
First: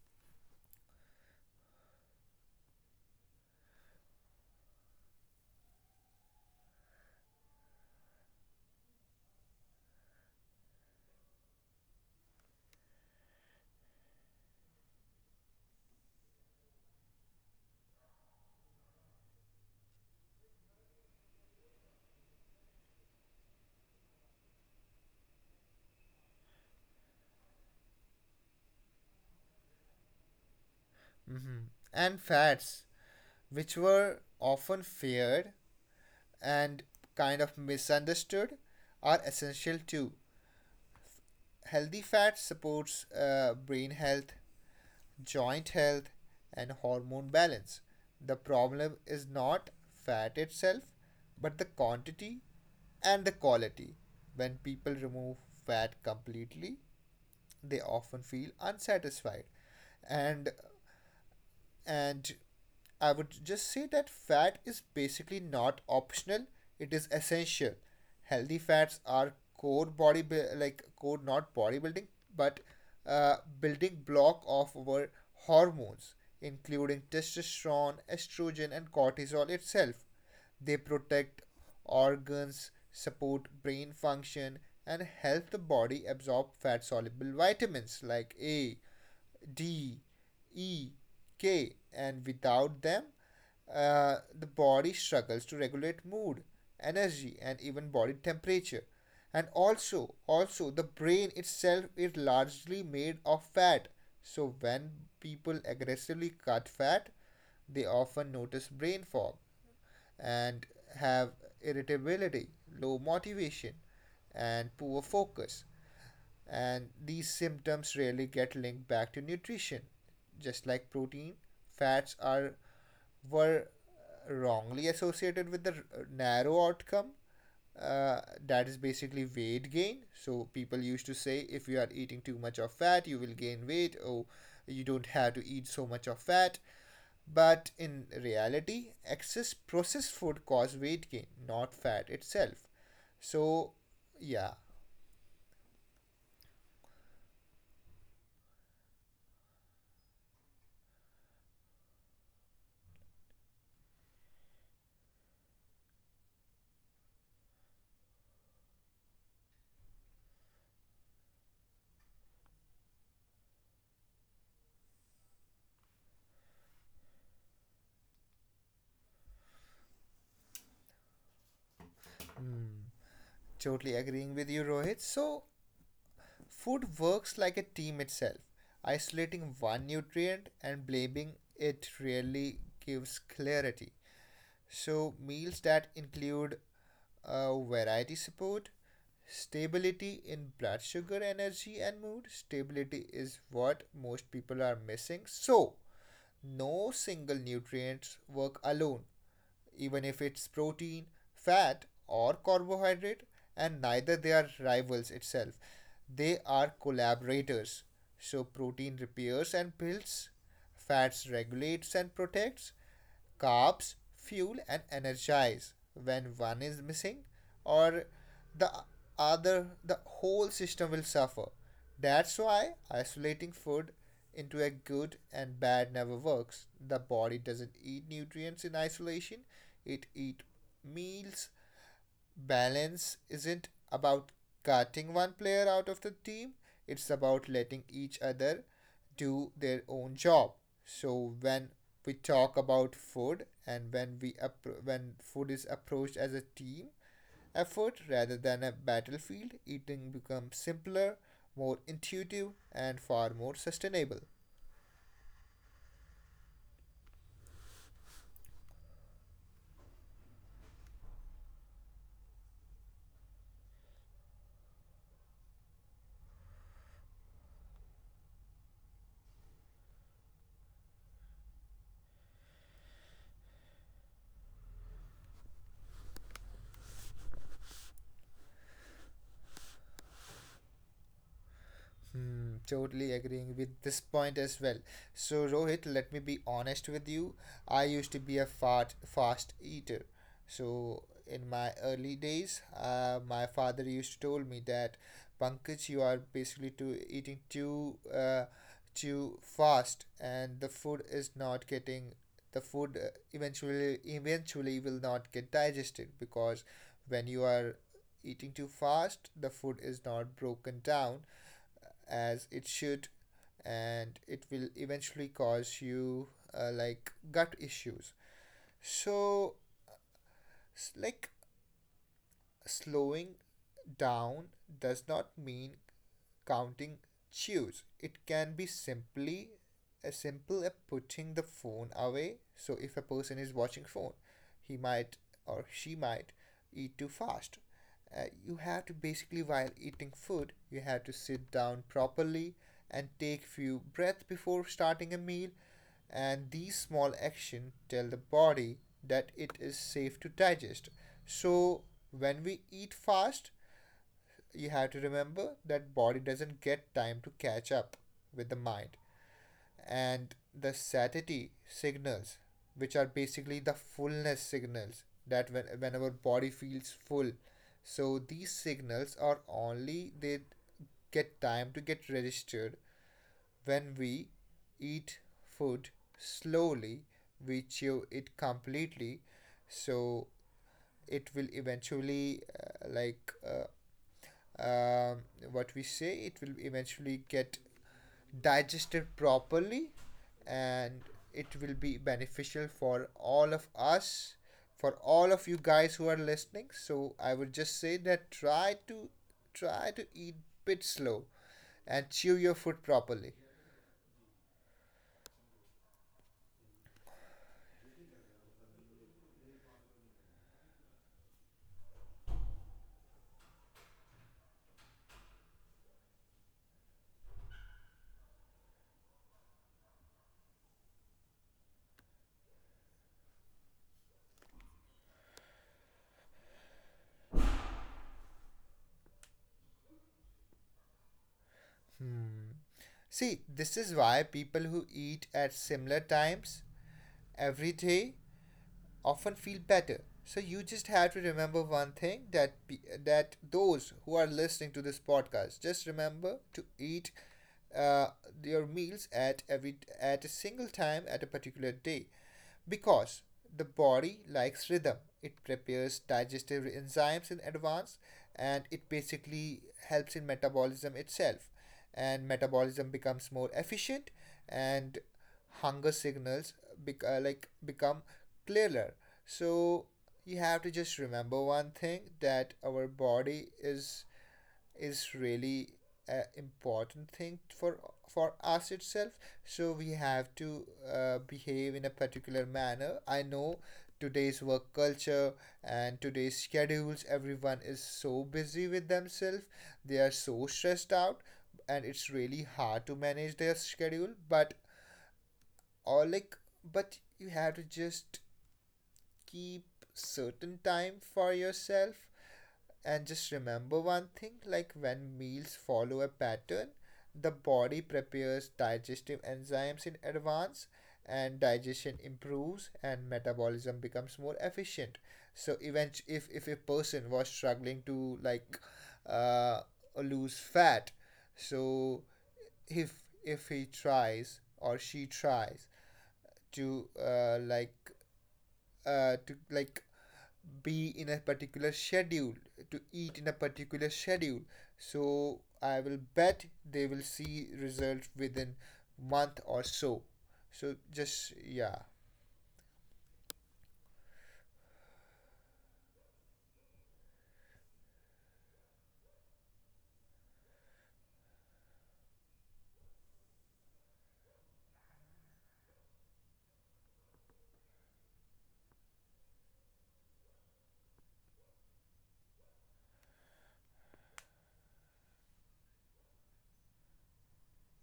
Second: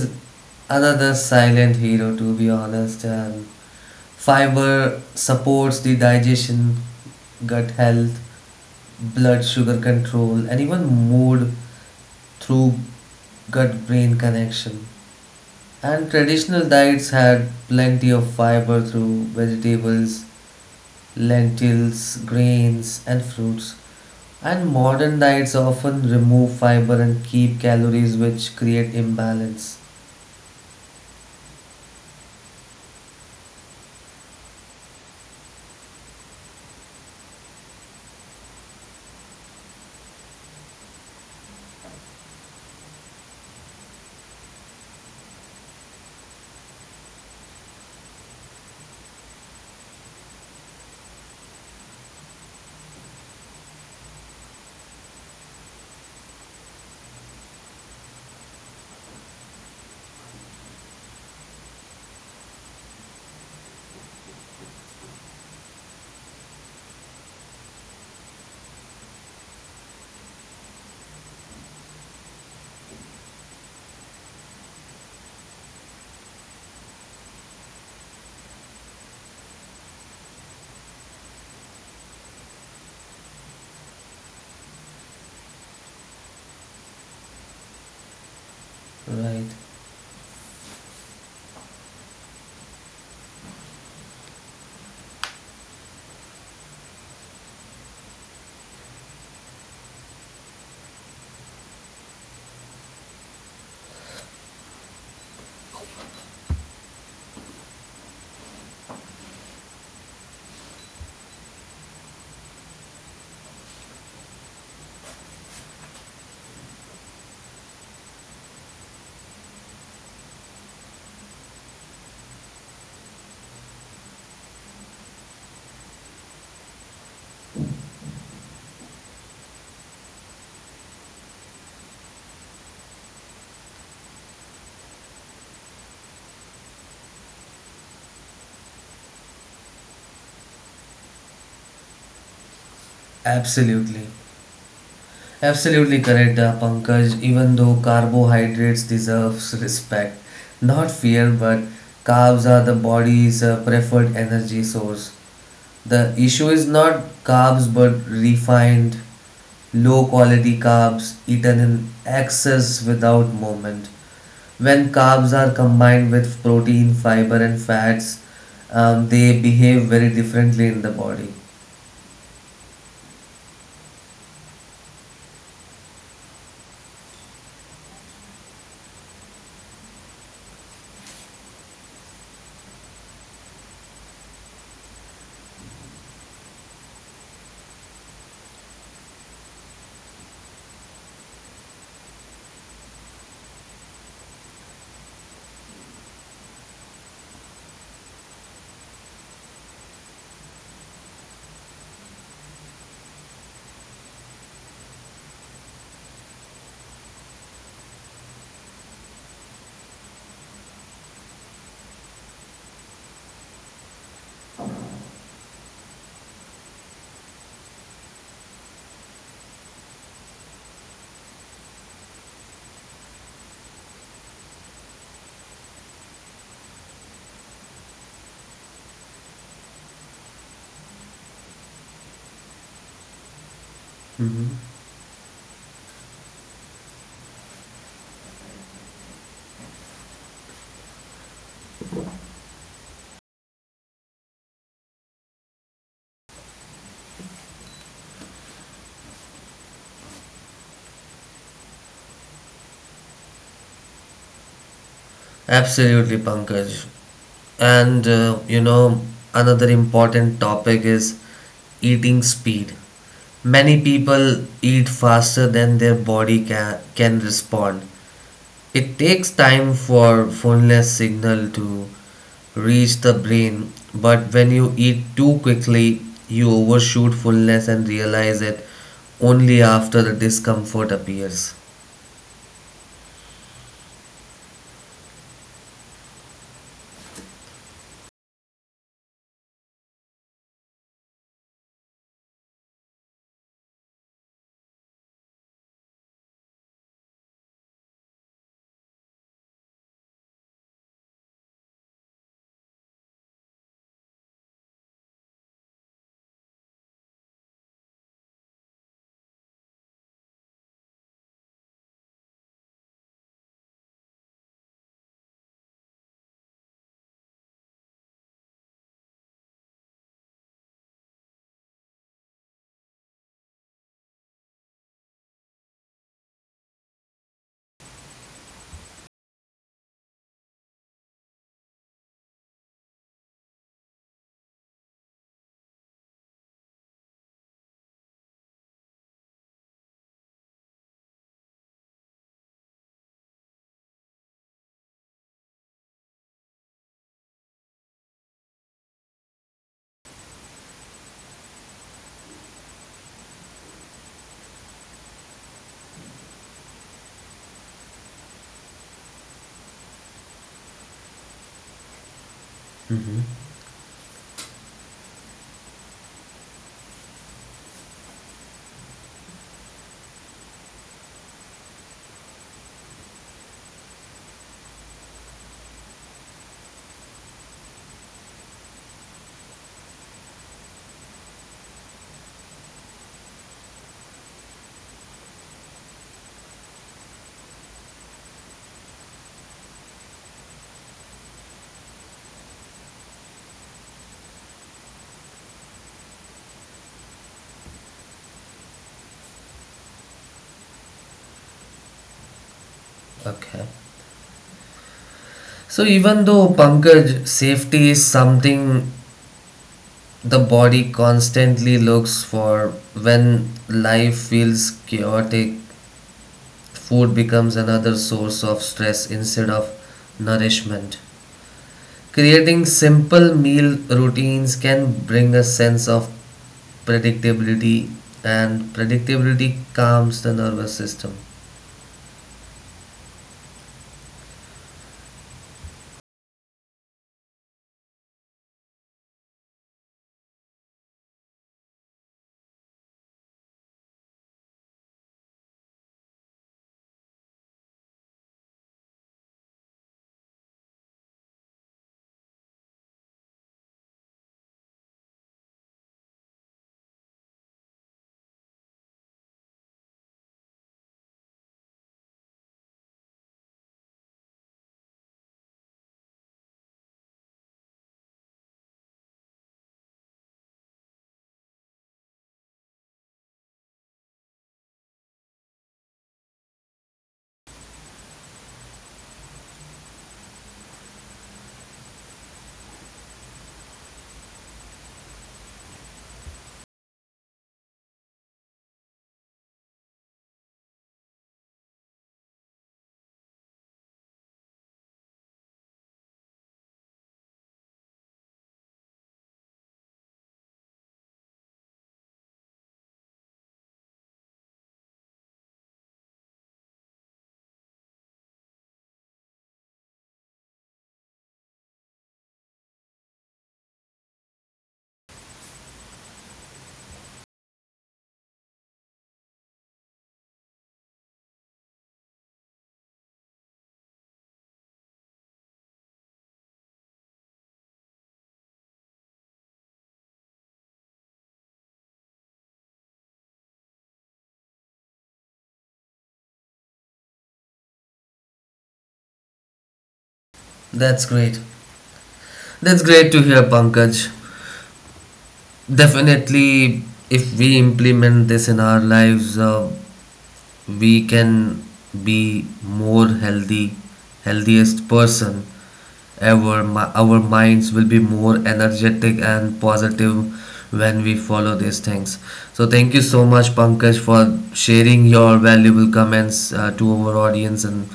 another silent hero, to be honest. And fiber supports the digestion, gut health, blood sugar control, and even mood through gut brain connection. And traditional diets had plenty of fiber through vegetables, lentils, grains, and fruits. And modern diets often remove fiber and keep calories, which create imbalance.
Mhm. And fats, which were often feared and kind of misunderstood, are essential too. Healthy fat supports brain health, joint health, and hormone balance. The problem is not fat itself, but the quantity and the quality. When people remove fat completely, they often feel unsatisfied, and and I would just say that fat is basically not optional, it is essential. Healthy fats are core body, like core not bodybuilding, but building block of our hormones, including testosterone, estrogen, and cortisol itself. They protect organs, support brain function, and help the body absorb fat soluble vitamins like A,
Right,
D, E, K, and without them, the body struggles to regulate mood, energy, and even body temperature. And also, also the brain itself is largely made of fat. So when people aggressively cut fat, they often notice brain fog and have irritability, low motivation, and poor focus. And these symptoms rarely get linked back to nutrition. Just like protein, fats are, were wrongly associated with the narrow outcome, that is basically weight gain. So people used to say if you are eating too much of fat, you will gain weight, or you don't have to eat so much of fat. But in reality, excess processed food cause weight gain, not fat itself. So
absolutely.
yeah.
Absolutely correct, Pankaj. Even though carbohydrates deserves respect, not fear, but carbs are the body's preferred energy source. The issue is not carbs, but refined, low-quality carbs eaten in excess without movement. When carbs are combined with protein, fiber, and fats, they behave very differently in the body.
Hmm. Totally agreeing with you, Rohit. So, food works like a team itself. Isolating one nutrient and blaming it really gives clarity. So, meals that include, variety support, stability in blood sugar, energy, and mood. Stability is what most people are missing. So, no single nutrients work alone, even if it's protein, fat, or carbohydrate, and neither they are rivals itself. They are collaborators. So protein repairs and builds, fats regulates and protects, carbs fuel and energize. When one is missing or the other, the whole system will suffer. That's why isolating food into a good and bad never works. The body doesn't eat nutrients in isolation, it eats meals. Balance isn't about cutting one player out of the team, it's about letting each other do their own job. So when we talk about food, and when we when food is approached as a team effort rather than a battlefield, eating becomes simpler, more intuitive, and far more sustainable.
Absolutely, Pankaj. And you know, another important topic is eating speed. Many people eat faster than their body can respond. It takes time for phoneless signal to reach the brain, but when you eat too quickly, you overshoot fullness and realize it only after the discomfort appears.
Hmm, totally agreeing with this point as well. So Rohit, let me be honest with you. I used to be a fat fast eater. So in my early days, my father used to told me that Pankaj, you are basically too eating too fast, and the food is not getting, the food, eventually, will not get digested, because when you are eating too fast, the food is not broken down as it should, and it will eventually cause you, like, gut issues. So, like, slowing down does not mean counting chews. It can be simply as simple as putting the phone away. So if a person is watching phone, he might or she might eat too fast. You have to basically while eating food, you have to sit down properly and take few breaths before starting a meal. And these small actions tell the body that it is safe to digest. So when we eat fast, you have to remember that body doesn't get time to catch up with the mind and the satiety signals which are
Mm-hmm.
basically the fullness signals that whenever body feels full, so these signals are only they get time to get registered when we eat food slowly, we chew it completely, so it will eventually um, what we say, it will eventually get digested properly and it will be beneficial for all of us, for all of you guys who are listening. So I would just say that try to eat bit slow and chew your food properly.
Okay. So even though Pankaj, safety is something the body constantly looks for when life feels chaotic, food becomes another source of stress instead of nourishment. Creating simple meal routines can bring a sense of predictability, and predictability calms the nervous system.
See, this is why people who eat at similar times every day often feel better. So you just have to remember one thing, that those who are listening to this podcast, just remember to eat uh, your meals at every at a single time at a particular day, because the body likes rhythm. It prepares digestive enzymes in advance and it basically helps in metabolism itself. And metabolism becomes more efficient and hunger signals become clearer. So you have to just remember one thing, that our body is really an important thing for us itself, so we have to behave in a particular manner. I know today's work culture and today's schedules, everyone is so busy with themselves, they are so stressed out and it's really hard to manage their schedule, but or like but you have to just keep certain time for yourself. And just remember one thing, like when meals follow a pattern, the body prepares digestive enzymes in advance, and digestion improves and metabolism becomes more efficient. So if a person was struggling to like uh, lose fat, so if if he tries or she tries to to like be in a particular schedule, to eat in a particular schedule, so I will bet they will see results within month or so. So
That's
just
great.
yeah.
That's great to hear, Pankaj. Definitely, if we implement this in our lives, we can be more healthy, healthiest person ever. Our minds will be more energetic and positive when we follow these things. So, thank you so much, Pankaj, for sharing your valuable comments to our audience, and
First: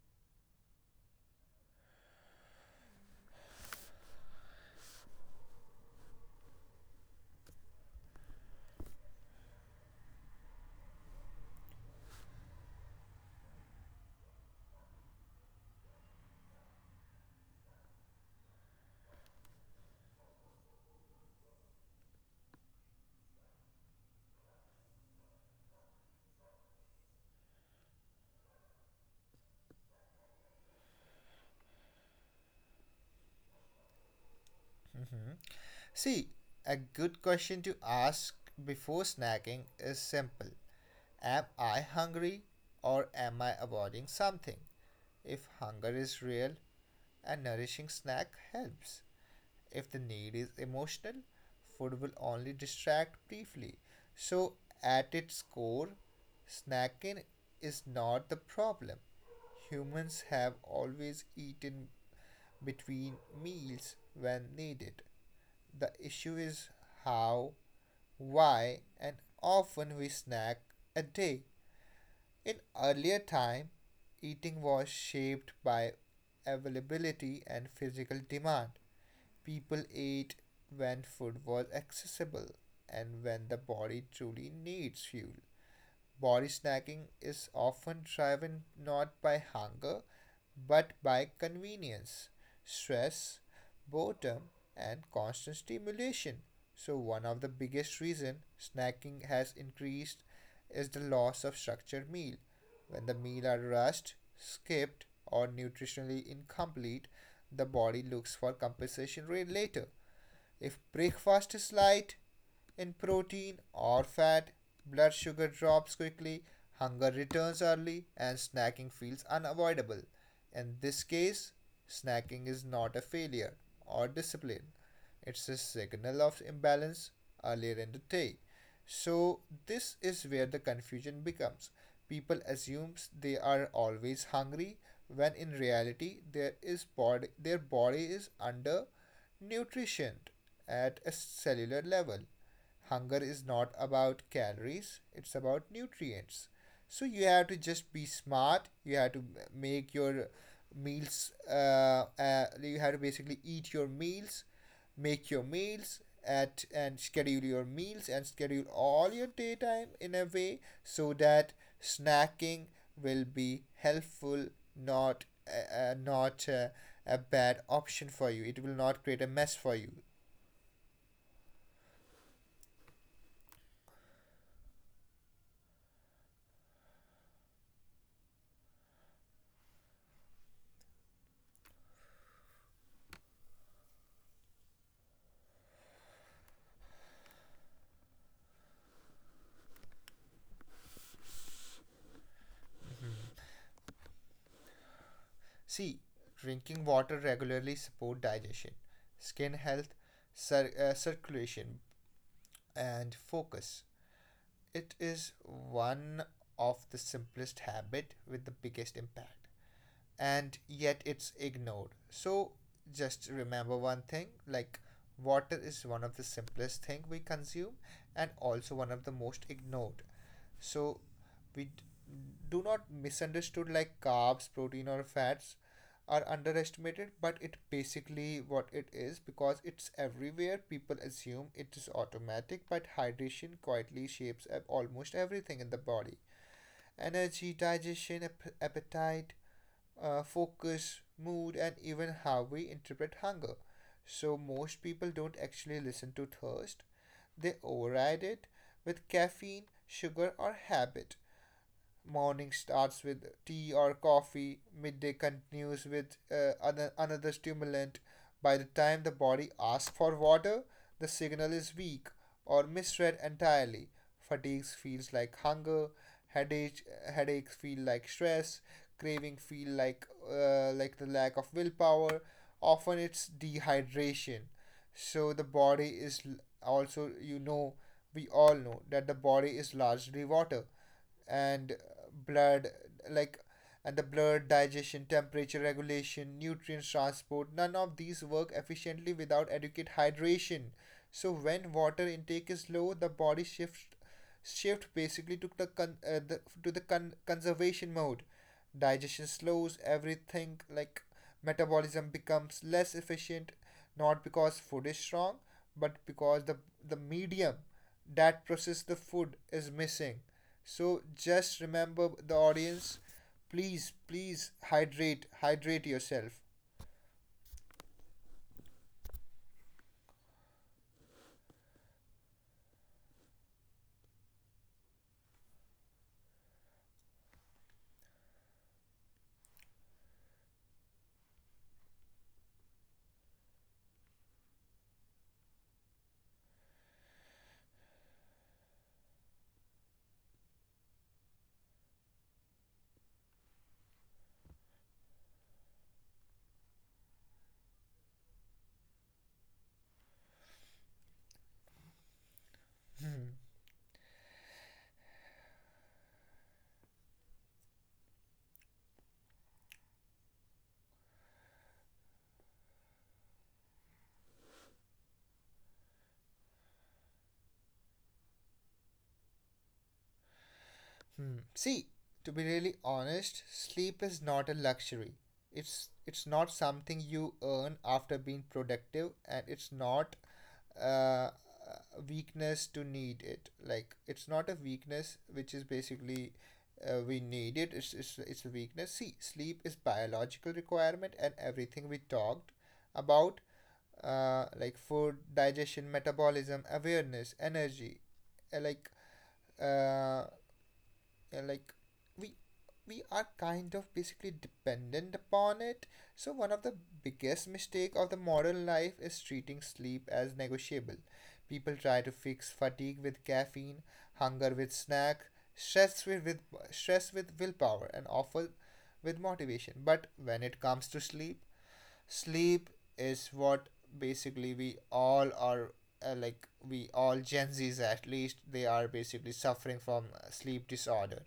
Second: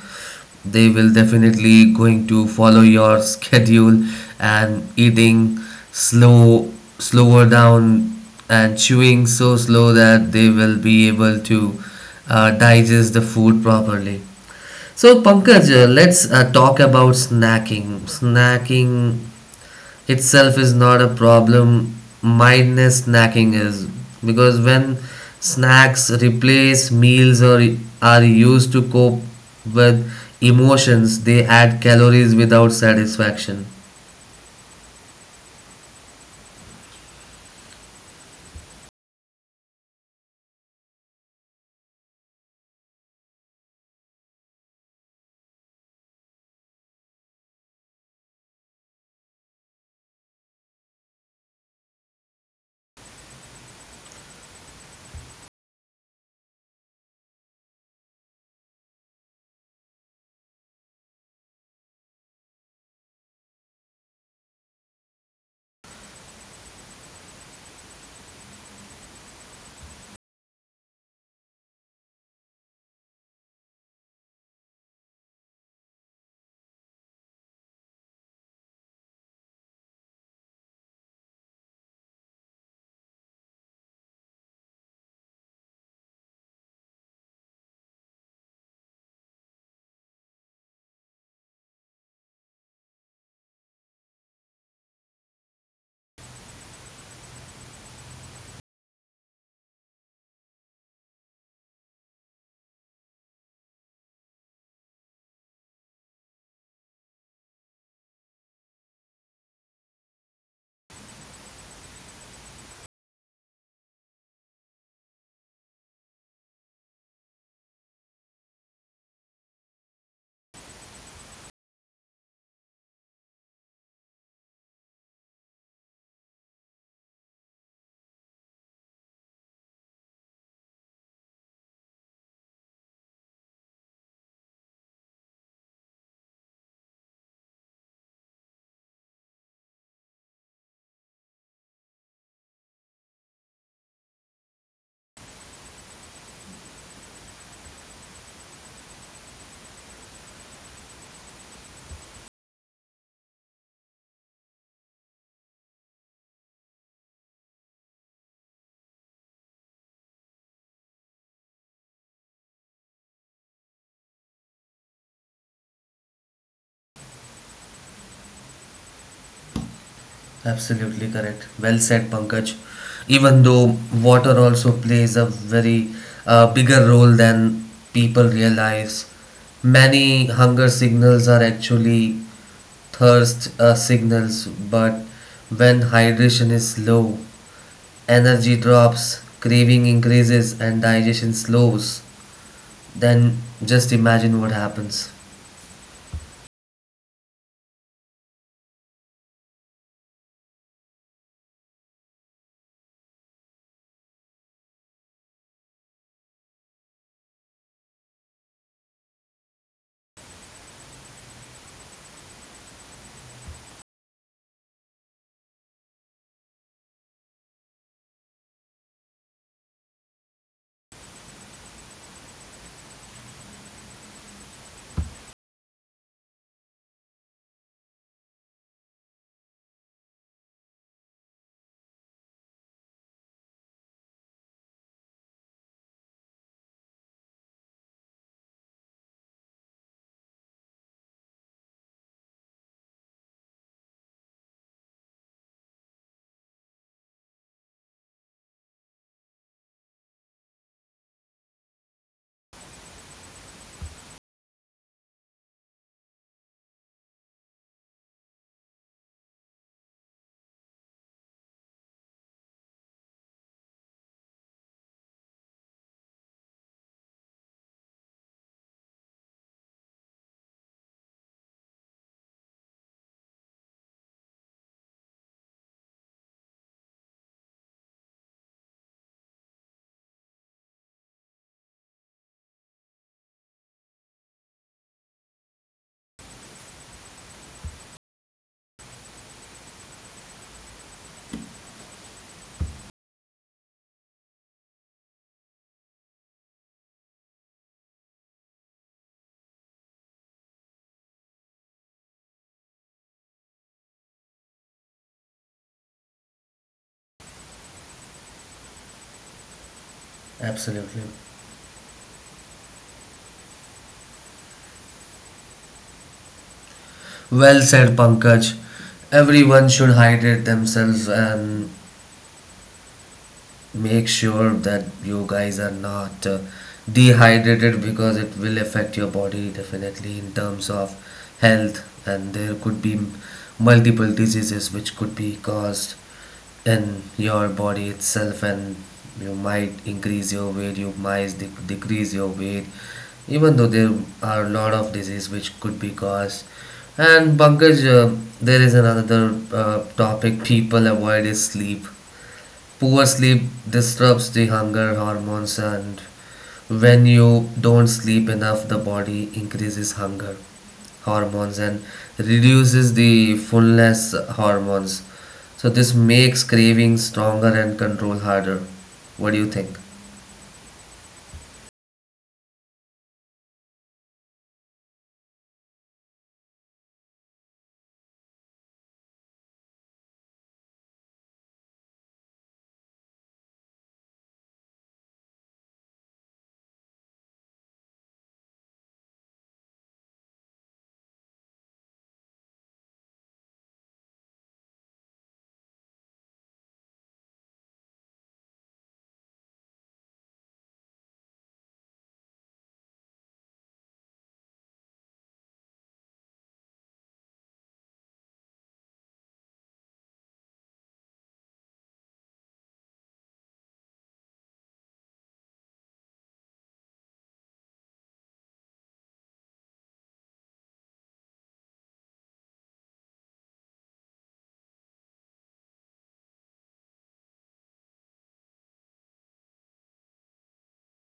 they will definitely going to follow your schedule and eating slow slower down and chewing so slow that they will be able to digest the food properly. So Pankaj, let's talk about snacking. Snacking itself is not a problem. Mindless snacking is, because when snacks replace meals or are used to cope with emotions, they add calories without satisfaction.
See, a good question to ask before snacking is simple. Am I hungry or am I avoiding something? If hunger is real, a nourishing snack helps. If the need is emotional, food will only distract briefly. So, at its core, snacking is not the problem. Humans have always eaten between meals when needed. The issue is how, why, and often we snack a day. In earlier time, eating was shaped by availability and physical demand. People ate when food was accessible and when the body truly needs fuel. Body snacking is often driven not by hunger, but by convenience, stress, boredom, and constant stimulation. So one of the biggest reason snacking has increased is the loss of structured meal. When the meal are rushed, skipped, or nutritionally incomplete, the body looks for compensation later. If breakfast is light, in protein or fat, blood sugar drops quickly, hunger returns early, and snacking feels unavoidable. In this case, snacking is not a failure or discipline, it's a signal of imbalance earlier in the day. So, this is where the confusion becomes. People assume they are always hungry when in reality there is body, their body is under nutrition at a cellular level. Hunger is not about calories, it's about nutrients. So you have to just be smart, you have to make your meals you have to basically eat your meals, make your meals at and schedule your meals and schedule all your daytime in a way so that snacking will be helpful, not not a bad option for you. It will not create a mess for you.
Absolutely correct. Well said, Pankaj. Even though water also plays a very bigger role than people realize, many hunger signals are actually thirst signals, but when hydration is low, energy drops, craving increases, and digestion slows, then just imagine what happens.
C. Drinking water regularly support digestion, skin health, circulation, and focus. It is one of the simplest habit with the biggest impact and yet it's ignored. So just remember one thing, like water is one of the simplest thing we consume and also one of the most ignored. So we do not misunderstood like carbs, protein or fats are underestimated, but it basically what it is, because it's everywhere, people assume it is automatic. But hydration quietly shapes almost everything in the body: energy, digestion, appetite, focus, mood, and even how we interpret hunger. So, most people don't actually listen to thirst, they override it with caffeine, sugar, or habit. Morning starts with tea or coffee, midday continues with another stimulant. By the time the body asks for water, the signal is weak or misread entirely. Fatigue feels like hunger, headache, headaches feel like stress, craving feel like the lack of willpower. Often it's dehydration. So the body is, also you know, we all know that the body is largely water and blood, like, and the blood, digestion, temperature regulation, nutrients transport, none of these work efficiently without adequate hydration. So when water intake is low, the body shifts shift basically to the conservation mode. Digestion slows everything, like metabolism becomes less efficient, not because food is strong, but because the medium that processes the food is missing. So
Absolutely.
just remember the audience, please, please hydrate, yourself.
Well said, Pankaj. Everyone should hydrate themselves and make sure that you guys are not dehydrated, because it will affect your body definitely in terms of health, and there could be multiple diseases which could be caused in your body itself. And you might increase your weight, you might decrease your weight, even though there are a lot of diseases which could be caused. And Pankaj, there is another topic people avoid, is sleep. Poor
Hmm.
sleep disrupts the hunger hormones, and when you don't sleep enough, the body increases hunger hormones and reduces the fullness hormones. So, this makes craving stronger and control harder. What do you think?
Hmm. See, to be really honest, sleep is not a luxury. It's not something you earn after being productive, and it's not a weakness to need it. Like it's not a weakness, which is basically we need it. It's a weakness. See, sleep is biological requirement, and everything we talked about, like food, digestion, metabolism, awareness, energy, uh, like uh, uh, like we we are kind of basically dependent upon it. So one of the biggest mistake of the modern life is treating sleep as negotiable. People try to fix fatigue with caffeine, hunger with snack, stress with, stress with willpower, and offer with motivation. But when it comes to sleep, sleep is what basically we all are, we all gen z's at least they are basically suffering from sleep disorder.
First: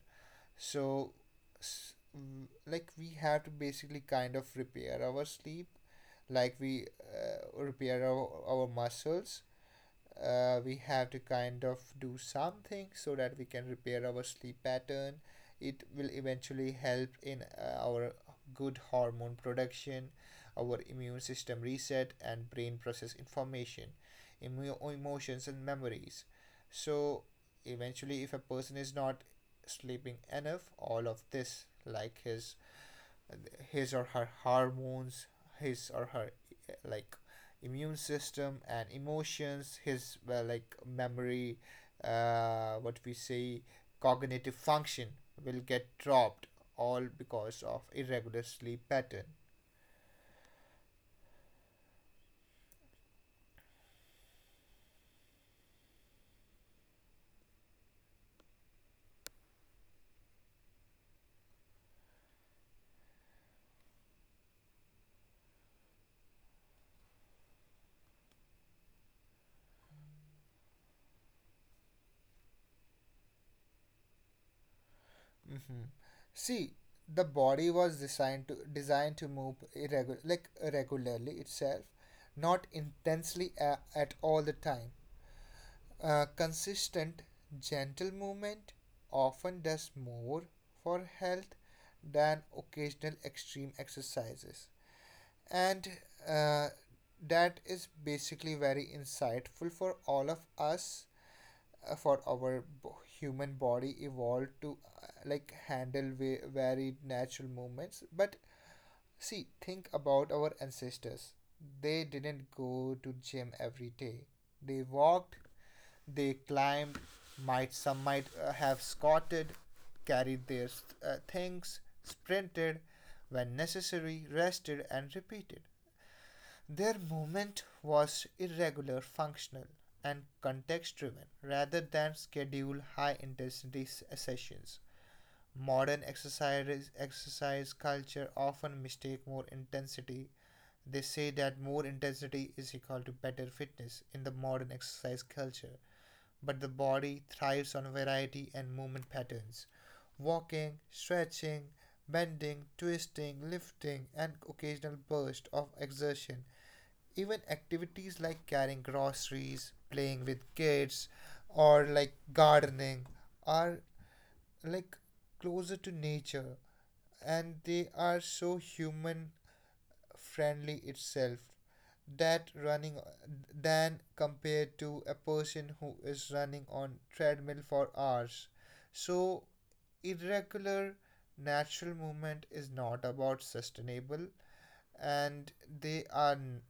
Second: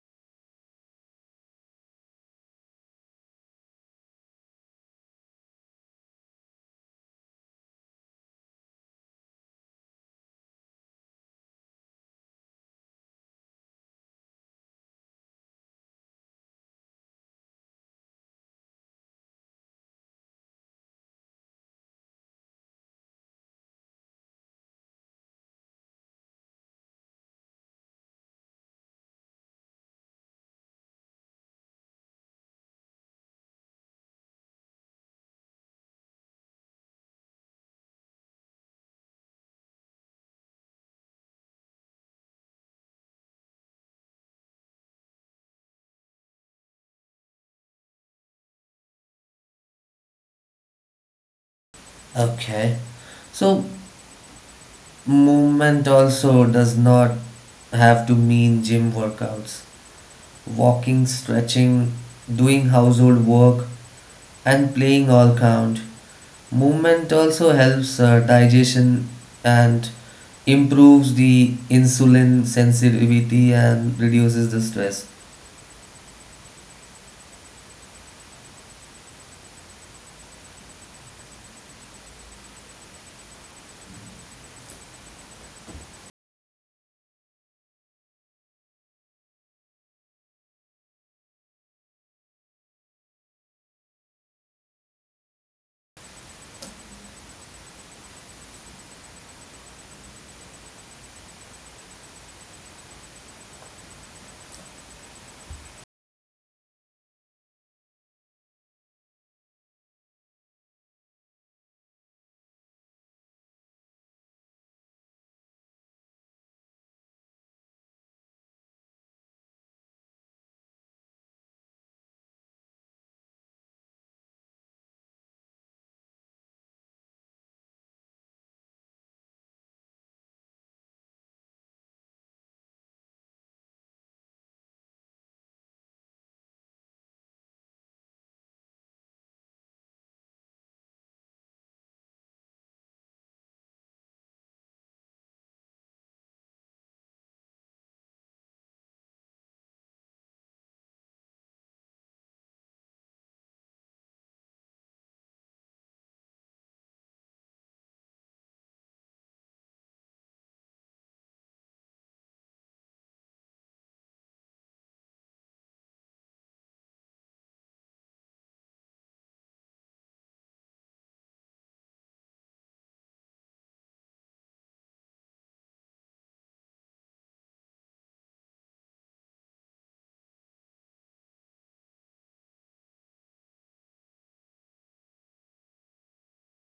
So we have to basically kind of repair our sleep, like we repair our muscles, we have to kind of do something so that we can repair our sleep pattern. It will eventually help in our good hormone production, our immune system reset, and brain process information, emotions, and memories. So, eventually, if a person is not sleeping enough, all of this, like his or her hormones, his or her uh, like immune system and emotions, his well, like memory, what we say, cognitive function will get dropped, all because of irregular sleep pattern.
Okay. So, movement also does not have to mean gym workouts. Walking, stretching, doing household work, and playing all count. Movement also helps digestion and improves the insulin sensitivity and reduces the stress.
Mhm. See, the body was designed to move irregular like regularly itself, not intensely at all the time. A consistent, gentle movement often does more for health than occasional extreme exercises. And uh, that is basically very insightful for all of us, uh, for our b- human body evolved to handle varied natural movements. But see, think about our ancestors. They didn't go to gym every day. They walked, they climbed, might some might have squatted, carried their things, sprinted when necessary, rested and repeated. Their movement was irregular, functional and context driven rather than schedule high intensity sessions. Modern exercise culture often mistake more intensity. They say that more intensity is equal to better fitness in the modern exercise culture, but the body thrives on variety and movement patterns. Walking, stretching, bending, twisting, lifting, and occasional burst of exertion. Even activities like carrying groceries, playing with kids, or like gardening are like closer to nature and they are so human friendly itself, that running than compared to a person who is running on treadmill for hours. So irregular natural movement is not about sustainable, and they are n-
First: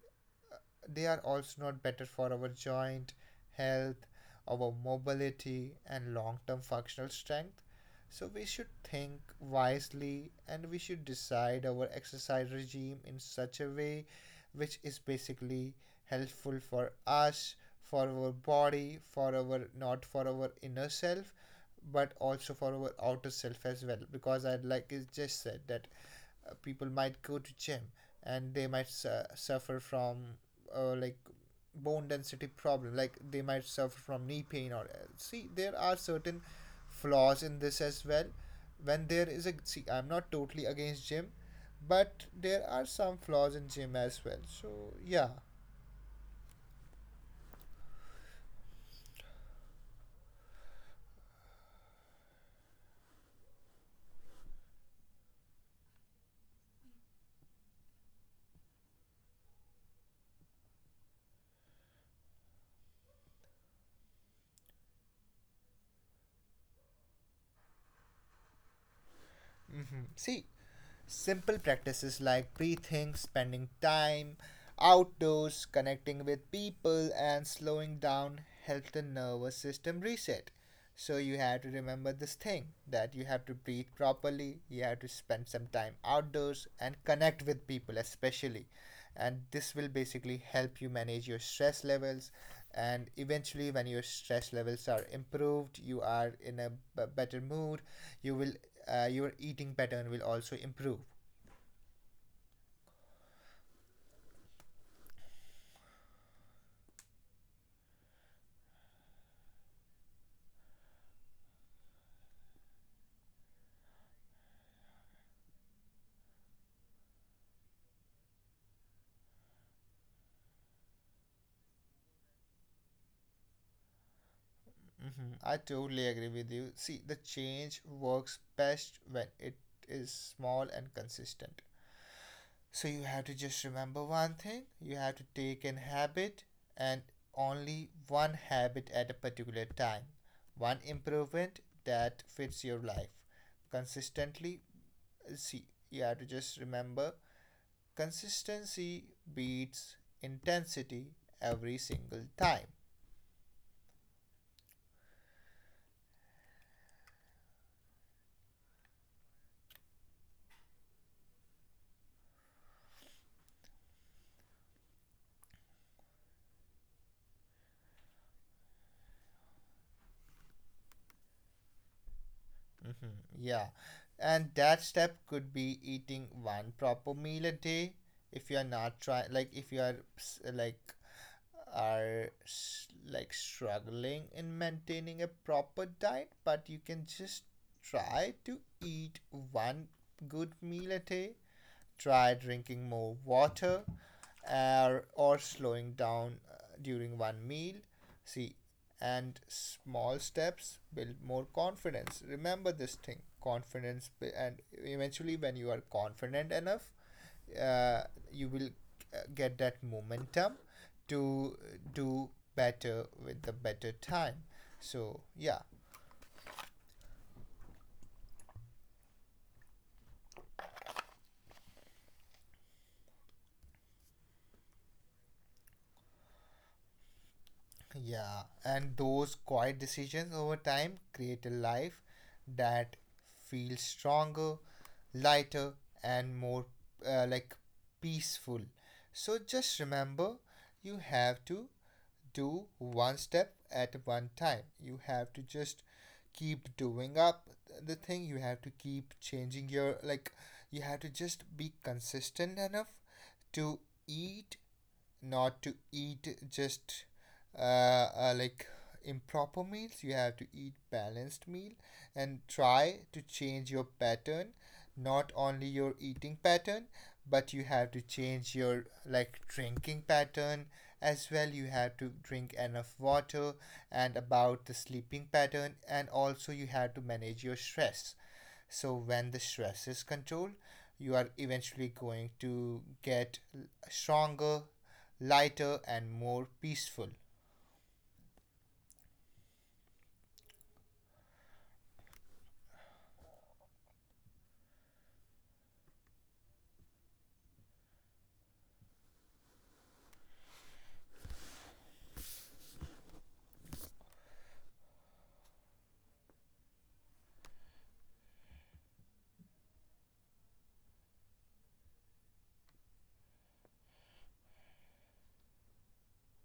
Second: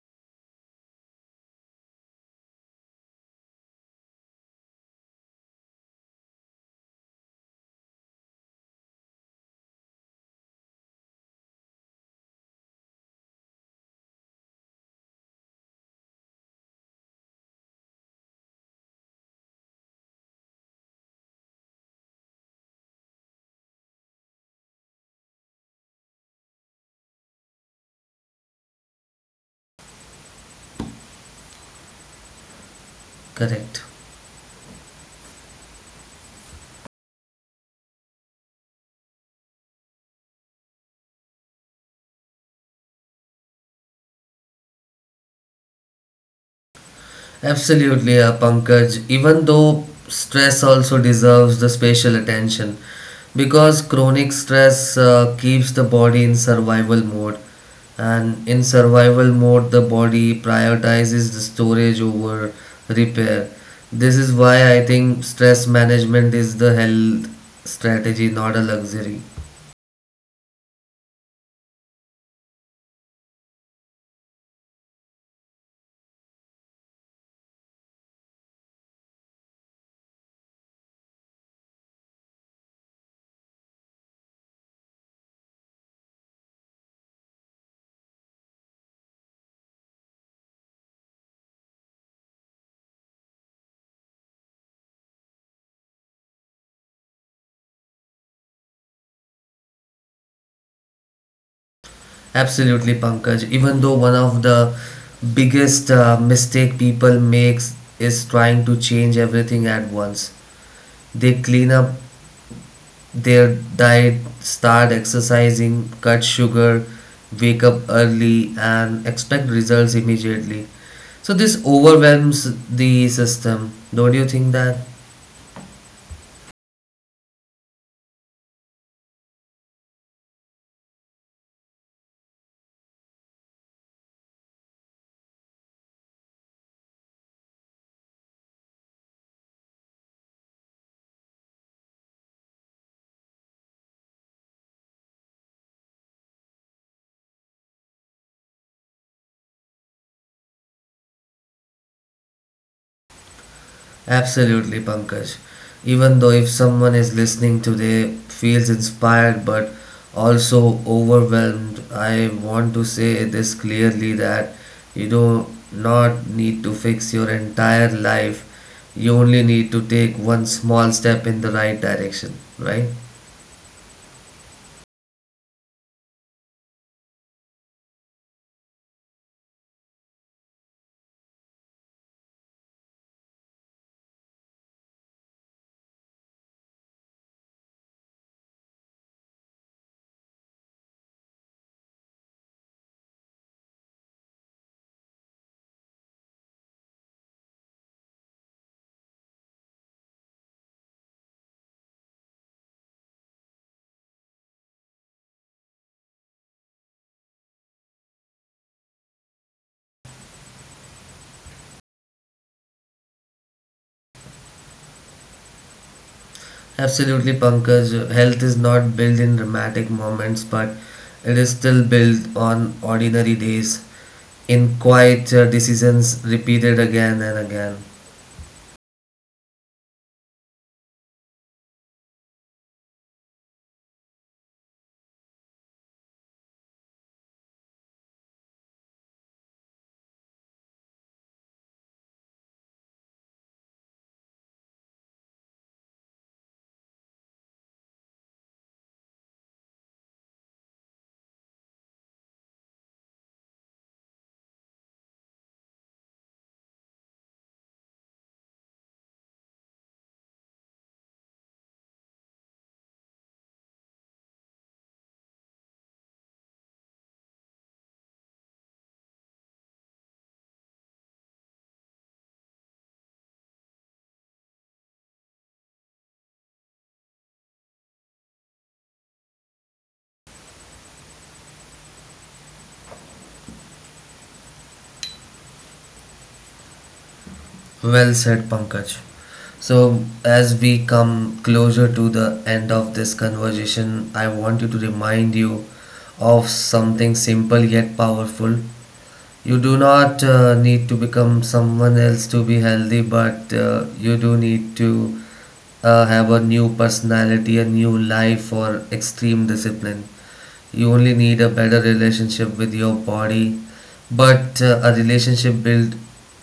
they are also not better for our joint health, our mobility, and long term functional strength. So, we should think wisely and we should decide our exercise regime in such a way which is basically helpful for us, for our body, for our not for our inner self, but also for our outer self as well. Because I just said that people might go to gym and they might suffer from uh, like bone density problem, like they might
Correct.
suffer from knee pain or see there are certain flaws in this as well, when there is a, see I'm not totally against gym, but there are some flaws in gym as well. So yeah,
Absolutely, Pankaj. Even though stress also deserves the special attention, because chronic stress keeps the body in survival mode, and in survival mode, the body prioritizes the storage over repair. This is why I think stress management is the health strategy, not a luxury.
see, simple practices like breathing, spending time outdoors, connecting with people, and slowing down help the nervous system reset. So you have to remember this thing that you have to breathe properly, you have to spend some time outdoors and connect with people especially, and this will basically help you manage your stress levels, and eventually when your stress levels are improved you are in a better mood. You will, your eating pattern will also improve.
Absolutely, Pankaj. Even though one of the biggest mistake people makes is trying to change everything at once. They clean up their diet, start exercising, cut sugar, wake up early, and expect results immediately. So this overwhelms the system. Don't you think that?
Mm-hmm. I totally agree with you. See, the change works best when it is small and consistent. So you have to just remember one thing. You have to take an habit and only one habit at a particular time. One improvement that fits your life. Consistently, see, you have to just remember consistency beats intensity every single time.
Absolutely, Pankaj. Even though if someone is listening today feels inspired but also overwhelmed, I want to say this clearly, that you do not need to fix your entire life. You only need to take one small step in the right direction, right?
Yeah. And that step could be eating one proper meal a day if you are not trying, if you are like are struggling in maintaining a proper diet, but you can just try to eat one good meal a day, try drinking more water, or slowing down during one meal. See, and small steps build more confidence. Remember this thing, confidence, and eventually, when you are confident enough, uh, you will get that momentum to do better with the better time, so yeah.
Absolutely, Pankaj. Health is not built in dramatic moments, but it is still built on ordinary days, in quiet decisions repeated again and again.
Yeah, and those quiet decisions over time create a life that feels stronger, lighter, and more uh, like peaceful. So just remember, you have to do one step at one time. You have to just keep doing up the thing. You have to keep changing your like. You have to just be consistent enough to eat, not to eat just uh, uh, like improper meals. You have to eat balanced meal and try to change your pattern, not only your eating pattern, but you have to change your like drinking pattern as well. You have to drink enough water, and about the sleeping pattern, and also you have to manage your stress. So when the stress is controlled, you are eventually going to get stronger, lighter, and more peaceful.
Well said, Pankaj. So, as we come closer to the end of this conversation, I want to remind you of something simple yet powerful. You do not need to become someone else to be healthy, but you do need to have a new personality, a new life, or extreme discipline. You only need a better relationship with your body, but a relationship built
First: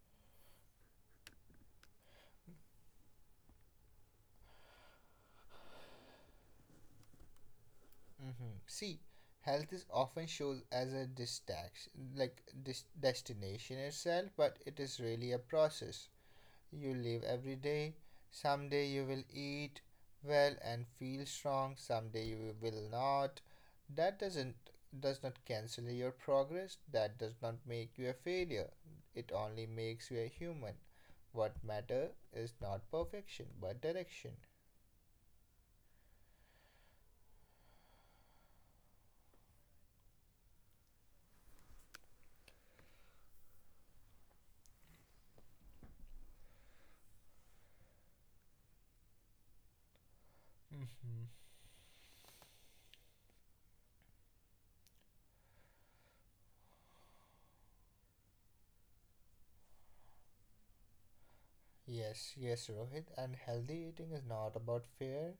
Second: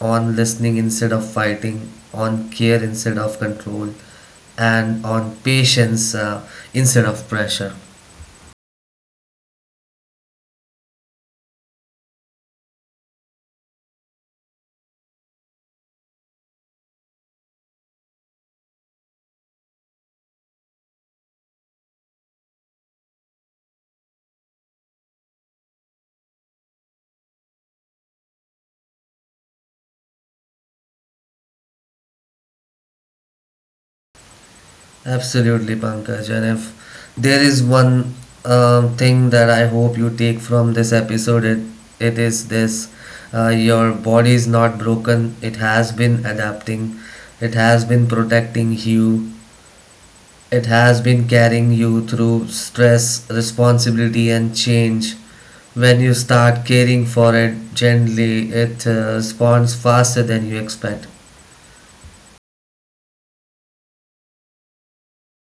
on listening instead of fighting, on care instead of control, and on patience instead of pressure.
Hmm. See, health is often shown as a distraction, like destination itself, but it is really a process. You live every day. Someday you will eat well and feel strong. Someday you will not. That doesn't does not cancel your progress. That does not make you a failure. It only makes you a human. What matter is not perfection but direction.
Absolutely, Pankaj. And if there is one thing that I hope you take from this episode, it is this: your body is not broken, it has been adapting, it has been protecting you, it has been
Mm-hmm.
carrying you through stress, responsibility, and change. When you start caring for it gently, it responds faster than you expect.
Yes, yes, Rohit. And healthy eating is not about fear.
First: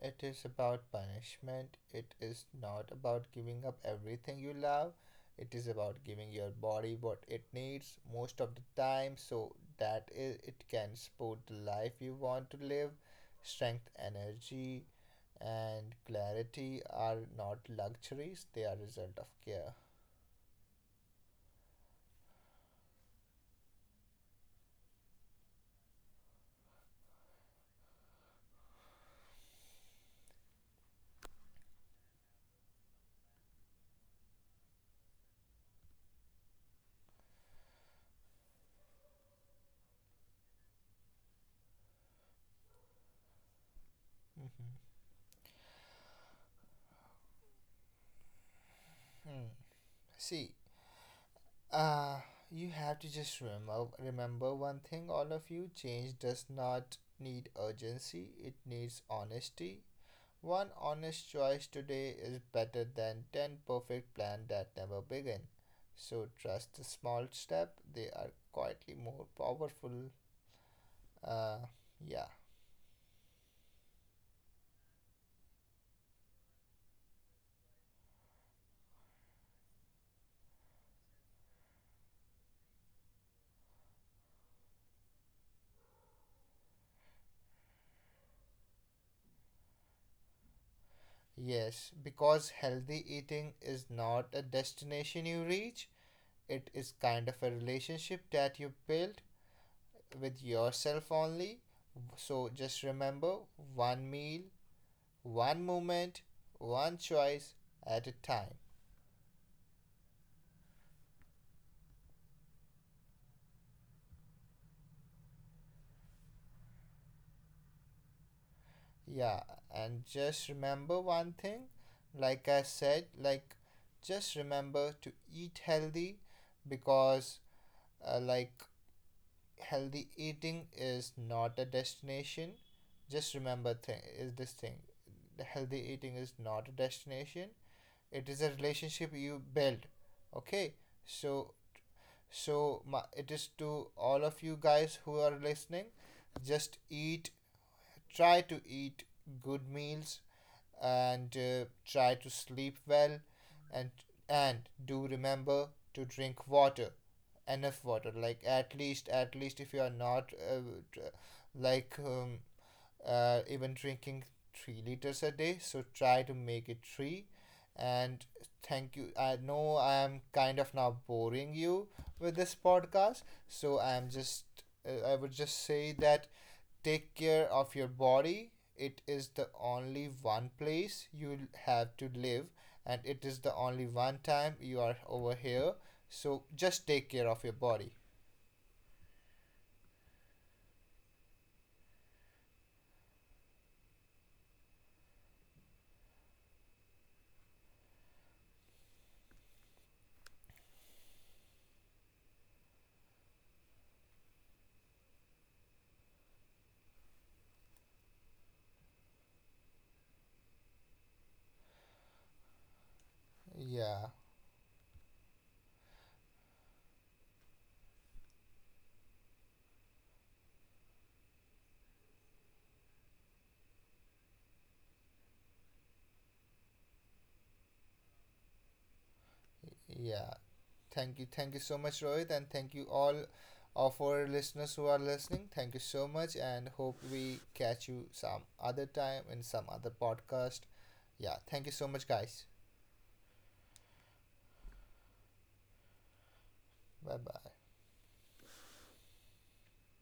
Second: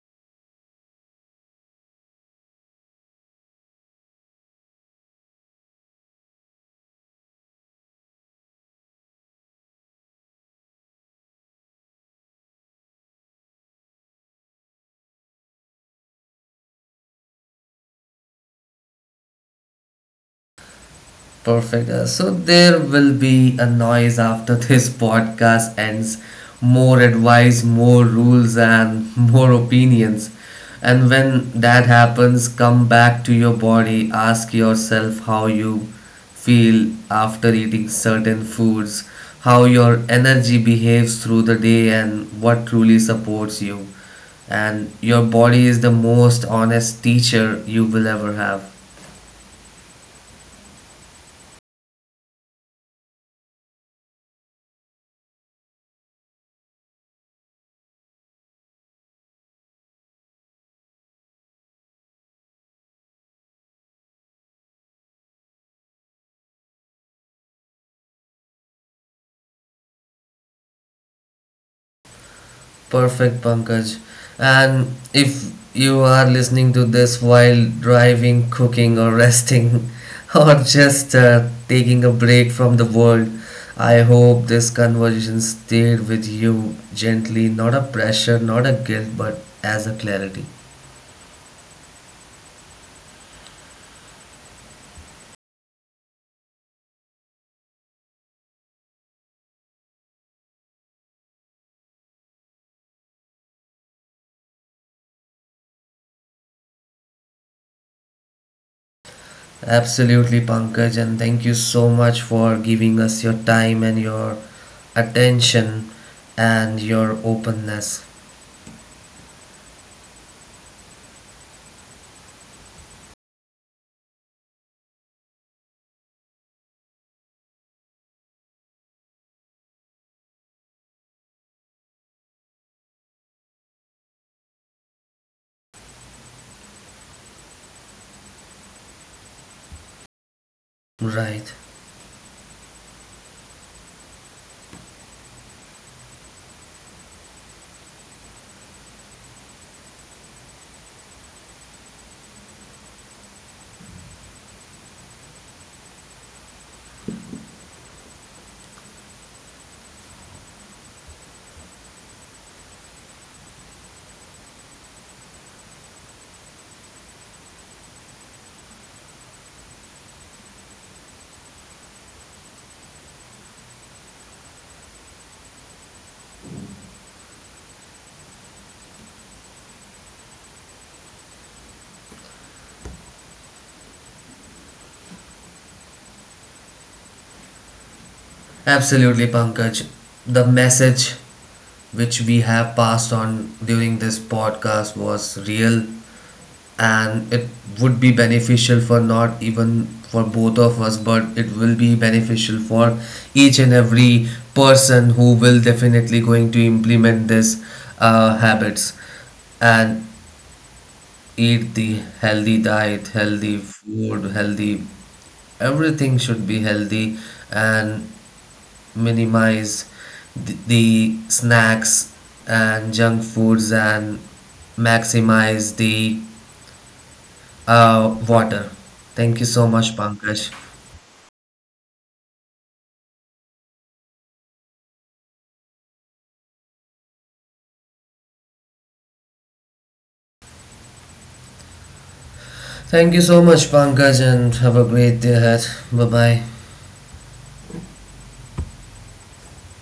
It is about punishment. It is not about giving up everything you love. It is about giving your body what it needs most of the time so that it can support the life you want to live. Strength, energy, and clarity are not luxuries, they are result of care.
Perfect. So there will be a noise after this [LAUGHS] podcast ends. More advice, more rules, and [LAUGHS] more opinions. And when that happens, come back to your body. Ask yourself how you feel after eating certain foods, how your energy behaves through the day, and what truly supports you.
Mhm.
And your body is the most honest teacher you will ever have.
Hmm. See. Uh, you have to just remember, one thing, all of you, change does not need urgency, it needs honesty. One honest choice today is better than 10 perfect plans that never begin. So trust the small step, they are quietly more powerful. Uh, yeah.
Perfect, Pankaj. And if you are listening to this while driving, cooking, or resting, [LAUGHS] or just taking a break from the world, I hope this conversation stayed with you gently, not a pressure, not a guilt, but as a clarity.
Yes, because healthy eating is not a destination you reach, it is kind of a relationship that you build with yourself only. So just remember, one meal, one moment, one choice at a time.
Absolutely, Pankaj, and thank you so much for giving us your time and your attention and your openness.
Yeah, and just remember one thing, like I said, like, just remember to eat healthy, because uh, like healthy eating is not a destination. Just remember thing is this thing. The healthy eating is not a destination. It is a relationship you build. Okay, so.
Right.
So, my, it is to all of you guys who are listening, just eat, try to eat good meals, and try to sleep well. And, and do remember to drink water, enough water, like, at least, at least if you are not like um, even drinking 3 liters a day, so try to make it 3. And thank you, I know I am kind of now boring you with this podcast, so I am just, I would just say that take care of your body, it is the only one place you have to live, and it is the only one time you are over here, so just take care of your body.
Absolutely, Pankaj. The message which we have passed on during this podcast was real, and it would be beneficial for not even for both of us, but it will be beneficial for each and every person who will definitely going to implement this habits and eat the healthy diet, healthy
Yeah.
food, healthy everything. Should be healthy and minimize the snacks and junk foods, and maximize the water. Thank you so much,
Yeah,
Pankaj.
thank you. Thank you so much, Rohit, and thank you all of our listeners who are listening. Thank you so much, and hope we catch you some other time in some other podcast. Yeah, thank you so much, guys.
Thank you so much, Pankaj, and have a great day ahead. Bye bye.
Bye bye.